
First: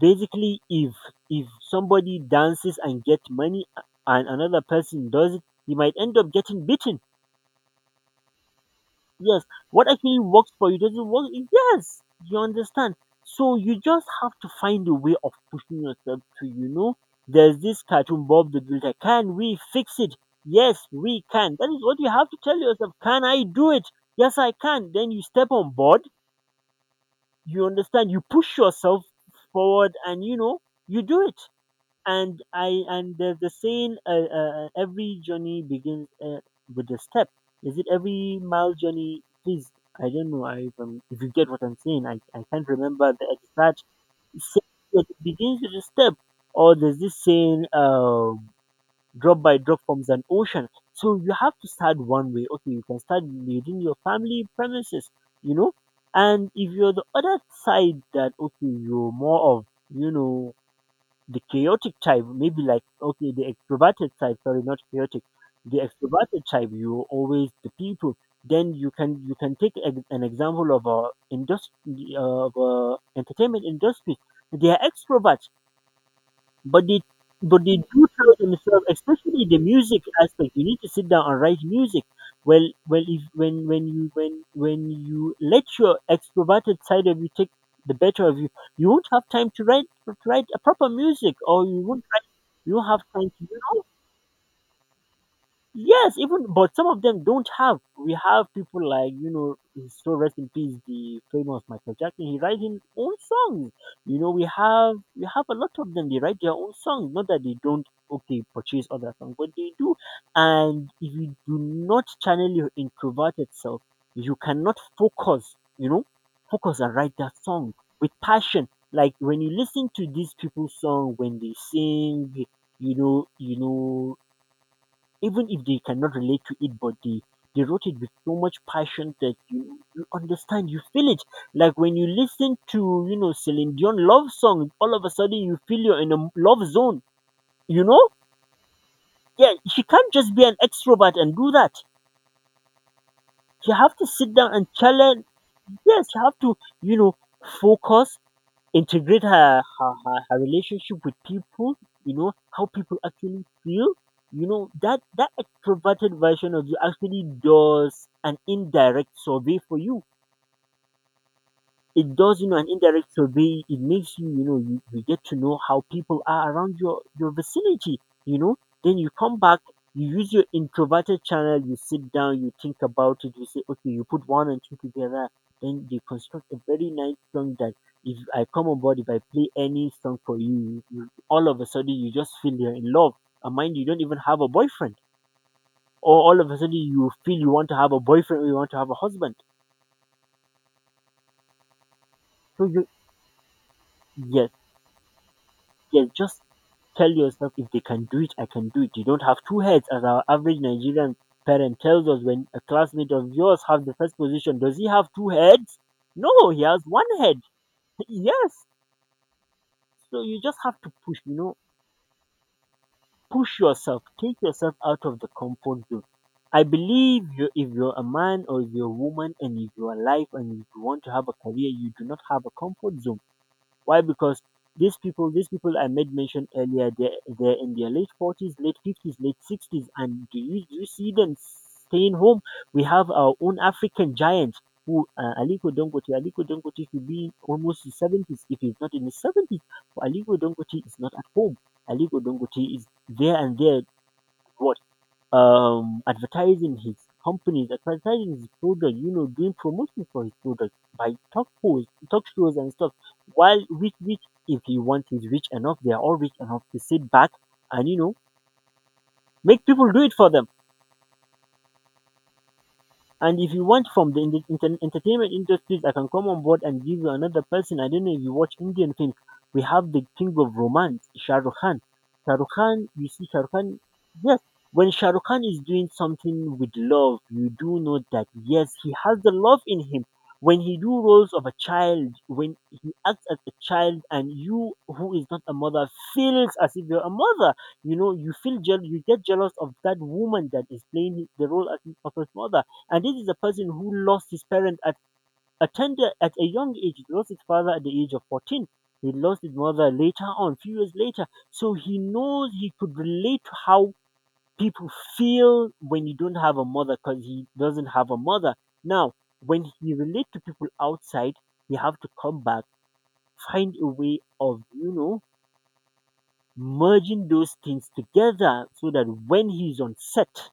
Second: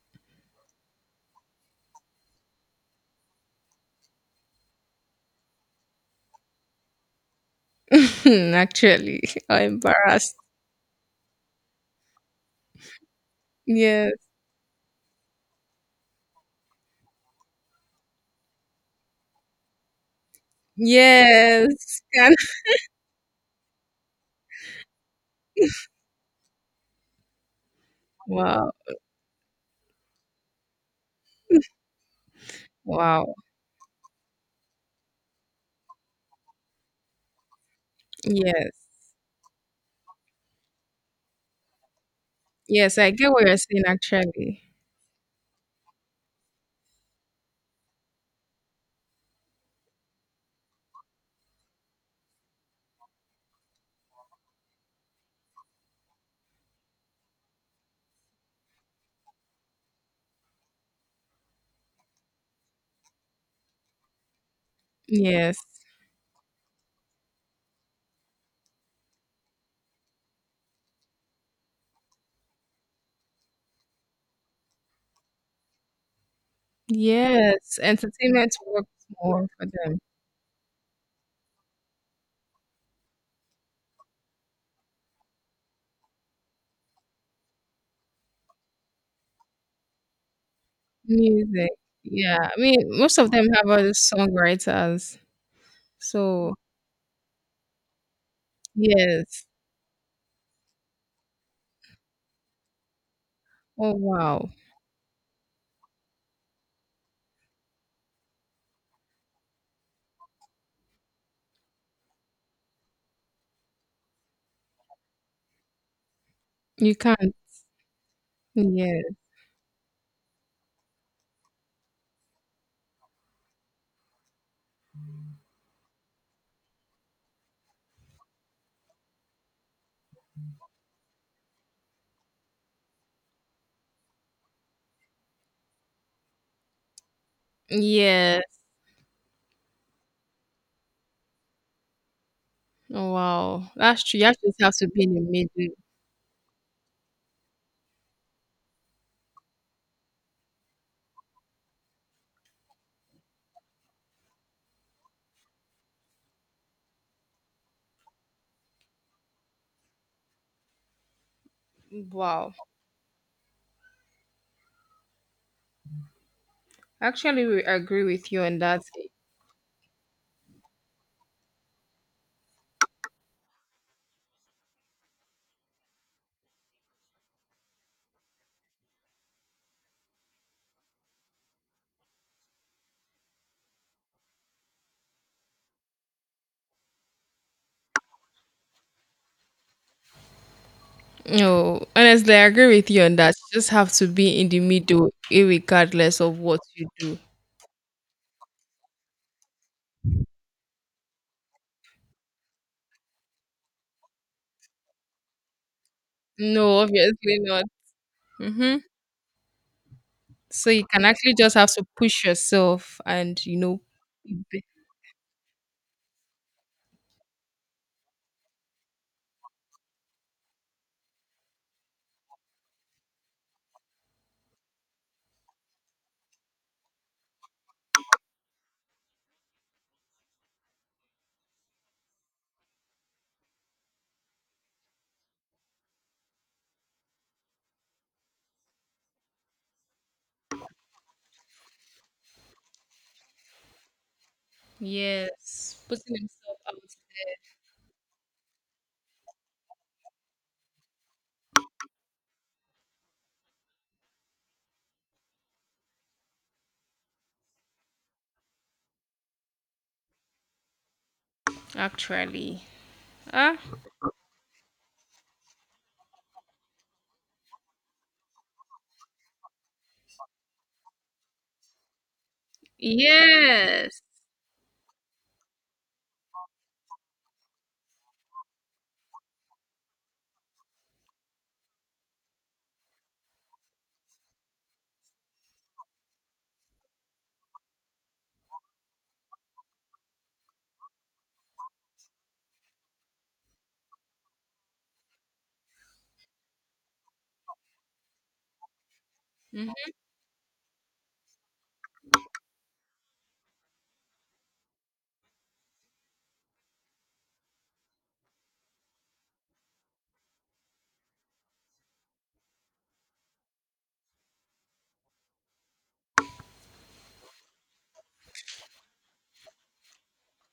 Speaker 1: Basically, if if somebody dances and get money and another person does it, he might end up getting beaten.
Speaker 2: Actually,
Speaker 1: Yes,
Speaker 2: [laughs] I'm
Speaker 1: what actually
Speaker 2: embarrassed.
Speaker 1: works for you doesn't work. Yes, you understand. So you just
Speaker 2: Yes.
Speaker 1: have to find a way of pushing yourself to, you know, there's this cartoon, Bob the Builder, can we fix it? Yes, we can. That is what
Speaker 2: Yes.
Speaker 1: you have
Speaker 2: Can-
Speaker 1: to tell yourself. Can I do it? Yes, I can. Then you step on board, you understand, you
Speaker 2: [laughs]
Speaker 1: push
Speaker 2: Wow.
Speaker 1: yourself forward and, you know, you do it. And I and
Speaker 2: Wow.
Speaker 1: there's the saying, uh, uh, uh, every journey begins, uh, with a step. Is it every mile
Speaker 2: Yes.
Speaker 1: journey? Please, I don't know. I, um, if you get what I'm saying. I, I can't
Speaker 2: Yes, I
Speaker 1: remember
Speaker 2: get
Speaker 1: the
Speaker 2: what you're saying
Speaker 1: exact
Speaker 2: actually.
Speaker 1: saying, but it begins with a step. Or there's this saying, uh, drop by drop forms an ocean. So you have to start one way. Okay, you can start within your family premises, you know. And if you're the other side that, okay, you're more of, you know, the chaotic type, maybe like, okay, the extroverted type, sorry, not chaotic.
Speaker 2: Yes.
Speaker 1: The extroverted type, you always the people. Then you can you can take ex- an example of a industry, of a entertainment industry. They are extroverts. But they but they
Speaker 2: Yes,
Speaker 1: do tell
Speaker 2: entertainment
Speaker 1: themselves,
Speaker 2: works
Speaker 1: especially
Speaker 2: more
Speaker 1: the
Speaker 2: for them.
Speaker 1: music aspect. You need to sit down and write music. Well, well, if when when you when when you let your extroverted side of you take the better of you, you won't have time to write to write a proper music, or
Speaker 2: Music.
Speaker 1: you won't write,
Speaker 2: Yeah. I
Speaker 1: you
Speaker 2: mean,
Speaker 1: won't have
Speaker 2: most of
Speaker 1: time to,
Speaker 2: them
Speaker 1: you
Speaker 2: have
Speaker 1: know.
Speaker 2: other songwriters.
Speaker 1: Yes, even
Speaker 2: So,
Speaker 1: but some of them don't have. We have people like, you
Speaker 2: yes.
Speaker 1: know, so rest in peace, the famous Michael Jackson. He writes his own songs.
Speaker 2: Oh,
Speaker 1: You know, we
Speaker 2: wow.
Speaker 1: have we have a lot of them. They write their own songs. Not that they don't okay purchase other songs, but they do. And if you do not channel your introverted self, you cannot focus. You know, focus
Speaker 2: You
Speaker 1: and write
Speaker 2: can't.
Speaker 1: that song with passion.
Speaker 2: Yes.
Speaker 1: Like when you listen to these people's song when they sing, you know, you know even if they cannot relate to it, but they they wrote it with so much passion that you, you understand, you feel it. Like when you listen to, you know, Celine Dion love song, all of a sudden you feel you're in a love zone, you know.
Speaker 2: Yes.
Speaker 1: Yeah, she can't just be an extrovert and do that.
Speaker 2: Oh, wow.
Speaker 1: You have
Speaker 2: That's
Speaker 1: to
Speaker 2: true. You
Speaker 1: sit
Speaker 2: actually
Speaker 1: down and
Speaker 2: have to be in the
Speaker 1: challenge.
Speaker 2: middle.
Speaker 1: Yes, you have to, you know, focus, integrate her, her, her, her relationship with people, you know, how people actually feel. You know, that, that extroverted version of you actually does an indirect survey for you. It does, you
Speaker 2: Wow.
Speaker 1: know, an indirect survey. It makes you, you know, you, you get to know how people are around your your
Speaker 2: Actually, we
Speaker 1: vicinity,
Speaker 2: agree with
Speaker 1: you
Speaker 2: you
Speaker 1: know.
Speaker 2: on that.
Speaker 1: Then you come back, you use your introverted channel, you sit down, you think about it, you say, okay, you put one and two together, then they construct a very nice song that if I come on board, if I play any song for you, you, all of a sudden, you just feel you're in love. And mind you, you don't even have a boyfriend, or all of a sudden you feel you want to have a boyfriend or you want to have a husband.
Speaker 2: No, honestly, I
Speaker 1: So
Speaker 2: agree
Speaker 1: you,
Speaker 2: with you on that. You just have to be in
Speaker 1: yes,
Speaker 2: the middle,
Speaker 1: yeah,
Speaker 2: irregardless of
Speaker 1: just
Speaker 2: what you
Speaker 1: tell
Speaker 2: do.
Speaker 1: yourself if they can do it, I can do it. You don't have two heads, as our average Nigerian parent tells us when a classmate of yours have the first position. Does he have two heads? No, he
Speaker 2: No,
Speaker 1: has one
Speaker 2: obviously
Speaker 1: head.
Speaker 2: not.
Speaker 1: [laughs] Yes.
Speaker 2: Mhm.
Speaker 1: So you just
Speaker 2: So
Speaker 1: have
Speaker 2: you
Speaker 1: to
Speaker 2: can
Speaker 1: push,
Speaker 2: actually
Speaker 1: you
Speaker 2: just
Speaker 1: know,
Speaker 2: have to push yourself and, you
Speaker 1: push
Speaker 2: know,
Speaker 1: yourself, take
Speaker 2: be-
Speaker 1: yourself out of the comfort zone. I believe you, if you're a man or if you're a woman and if you're alive and if you want to have a career, you do not have a comfort zone. Why? Because these people, these people I made mention earlier, they're, they're in their late forties, late fifties, late sixties, and do you do you see them staying home? We have our own African giants who, uh, Aliko Dangote. Aliko Dangote should be almost his seventies. If he's not in his seventies, Aliko Dangote is not at home. Aliko Dangote is there and there. What,
Speaker 2: yes,
Speaker 1: um
Speaker 2: putting himself out.
Speaker 1: advertising his companies, advertising his product, you know, doing promotion for his product by talk shows, talk shows and stuff. While rich, rich, if he wants, is rich enough, they are all rich enough to sit back and, you know, make people do it for them.
Speaker 2: Actually,
Speaker 1: And if
Speaker 2: ah,
Speaker 1: you want from the in- inter- entertainment industries, I can come on board and give you another person. I don't know if you watch Indian films. We have the king of romance, Shah Rukh Khan. Shah Rukh Khan, you see Shah Rukh Khan,
Speaker 2: yes.
Speaker 1: yes. When Shah Rukh Khan is doing something with love, you do know that yes, he has the love in him. When he do roles of a child, when he acts as a child, and you who is not a mother feels as if you're a mother, you know, you feel jealous, you get jealous of that woman that is playing the role as of his mother. And this is a person who lost his parents at a tender, at a young age. He lost his father at the age of fourteen. He lost his mother
Speaker 2: Mhm,
Speaker 1: later on, few years later. So he knows, he could relate to how people feel when you don't have a mother, because he doesn't have a mother. Now, when he relate to people outside, you have to come back, find a way of, you know, merging those things together, so that when he's on set,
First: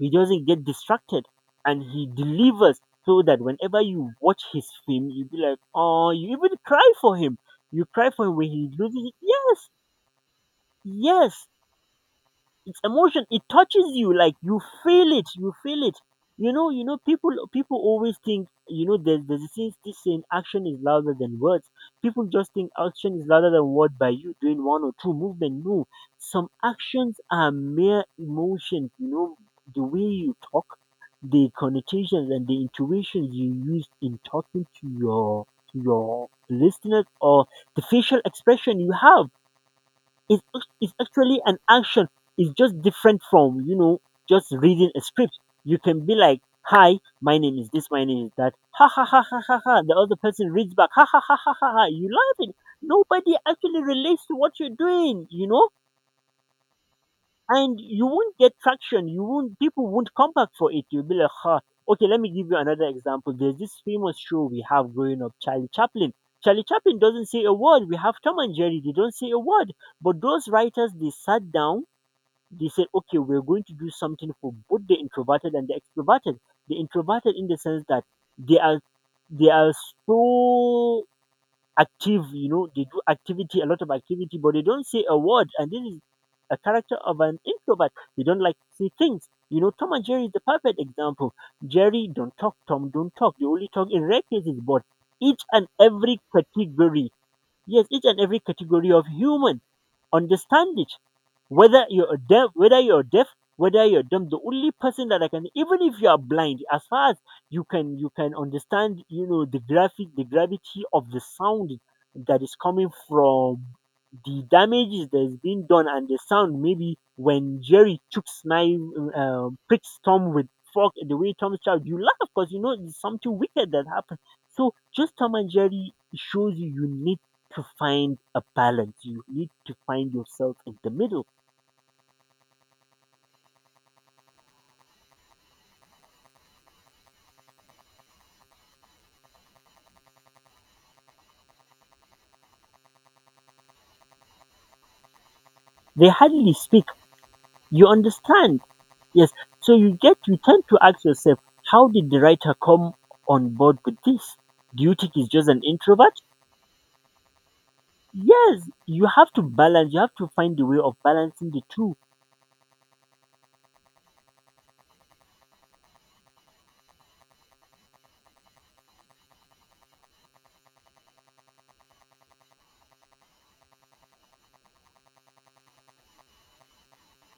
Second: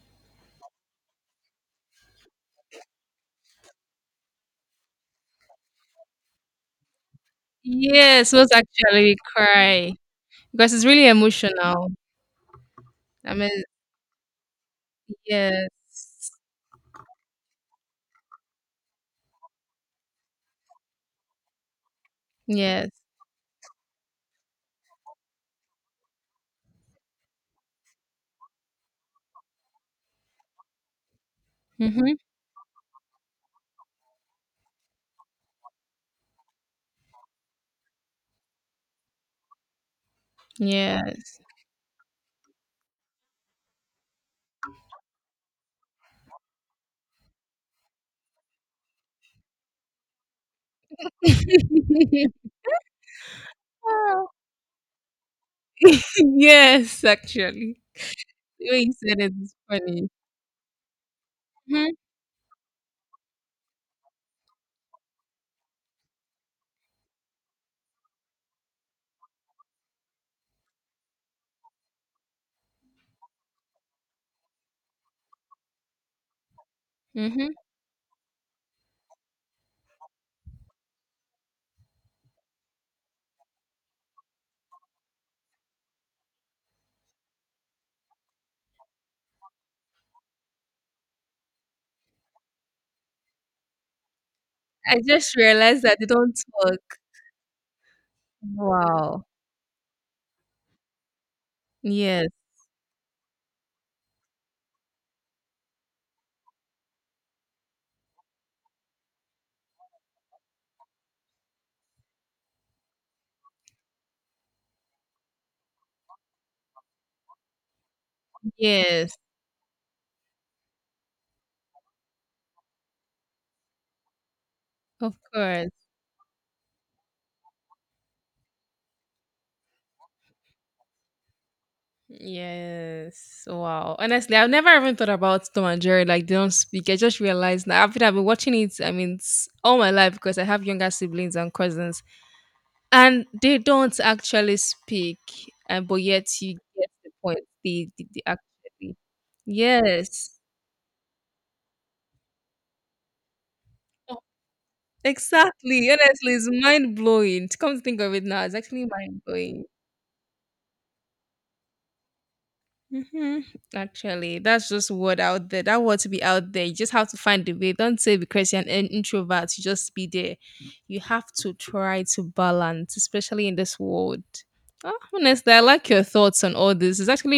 Speaker 1: he doesn't get distracted and he delivers, so that whenever you watch his film, you be like, oh, you even cry for him. You cry for
Speaker 2: yes.
Speaker 1: him
Speaker 2: Was
Speaker 1: when he loses it.
Speaker 2: actually
Speaker 1: Yes,
Speaker 2: cry because it's really
Speaker 1: yes,
Speaker 2: emotional.
Speaker 1: it's emotion,
Speaker 2: I
Speaker 1: it
Speaker 2: mean,
Speaker 1: touches you, like you feel it, you feel it,
Speaker 2: yes,
Speaker 1: you know, you know, people people always think, you know, there's there's this thing, this saying, action is louder than words. People just think
Speaker 2: yes.
Speaker 1: action is louder than word by you doing one or two movement. No, some actions are mere emotions, you know, the way you talk, the
Speaker 2: Mm-hmm,
Speaker 1: connotations and the intuitions you use in talking to your, to your listeners, or the facial expression you have, it's ac- it's
Speaker 2: yes.
Speaker 1: actually an action. It's just different from, you know, just reading a script. You can be like, "Hi, my name is this. My name is that." Ha ha ha ha ha ha. The other person reads back. Ha ha ha ha ha ha. You
Speaker 2: [laughs]
Speaker 1: laughing. Nobody actually relates
Speaker 2: Ah,
Speaker 1: to what you're doing. You know,
Speaker 2: yes, actually.
Speaker 1: and you won't get
Speaker 2: The way you
Speaker 1: traction.
Speaker 2: said
Speaker 1: You
Speaker 2: it is
Speaker 1: won't. People
Speaker 2: funny.
Speaker 1: won't come back for it. You'll be like, huh.
Speaker 2: Hmm.
Speaker 1: Okay, let me give you another example. There's this famous show we have growing up, Charlie Chaplin. Charlie Chaplin doesn't say a word. We have Tom and Jerry. They don't say a word. But those writers, they sat down. They said, okay, we're going to do something for both the introverted and the extroverted. The introverted,
Speaker 2: Hmm.
Speaker 1: in the sense that they are they are so active, you know, they do activity, a lot of activity, but they don't say a word. And this is a character of an introvert. They don't like to say things. You know, Tom and Jerry is the perfect example. Jerry don't talk, Tom don't talk. They only talk in rare cases, but
Speaker 2: I just
Speaker 1: each and
Speaker 2: realized that they
Speaker 1: every
Speaker 2: don't talk.
Speaker 1: category, yes, each and every category of
Speaker 2: Wow.
Speaker 1: human understand it. Whether you're
Speaker 2: Yes.
Speaker 1: deaf, whether you're deaf, whether you're dumb, the only person that I can, even if you are blind, as far as you can, you can understand, you know, the graphic, the gravity of the sound that is coming from the damages that's been done and the sound. Maybe when Jerry chokes my
Speaker 2: Yes,
Speaker 1: uh, pricks Tom with fork the way Tom's child, you laugh because you know it's something wicked that happened. So
Speaker 2: of
Speaker 1: just Tom and
Speaker 2: course.
Speaker 1: Jerry shows you you need to find a balance. You need to find yourself in the middle.
Speaker 2: Yes. Wow. Honestly, I've never even thought about Tom and Jerry. Like they don't speak. I just realized now after I've been watching it, I mean s- all my life because I have younger siblings and cousins. And they don't actually speak. And but
Speaker 1: They
Speaker 2: yet you
Speaker 1: hardly speak.
Speaker 2: get the point.
Speaker 1: You
Speaker 2: They, they, they
Speaker 1: understand?
Speaker 2: actually.
Speaker 1: Yes. So you get, you
Speaker 2: Yes.
Speaker 1: tend to ask yourself, how did the writer come on board with
Speaker 2: Oh,
Speaker 1: this? Do you think he's just an
Speaker 2: exactly.
Speaker 1: introvert?
Speaker 2: Honestly, it's mind blowing. Come to think of it now, it's
Speaker 1: Yes,
Speaker 2: actually
Speaker 1: you
Speaker 2: mind
Speaker 1: have to
Speaker 2: blowing.
Speaker 1: balance, you have to find the way of balancing the two.
Speaker 2: Hmm. Actually, that's just word out there. That word to be out there. You just have to find the way. Don't say because you're an in- introvert, you just be there. You have to try to balance, especially in this world. Oh, honestly, I like your thoughts on all this. It's actually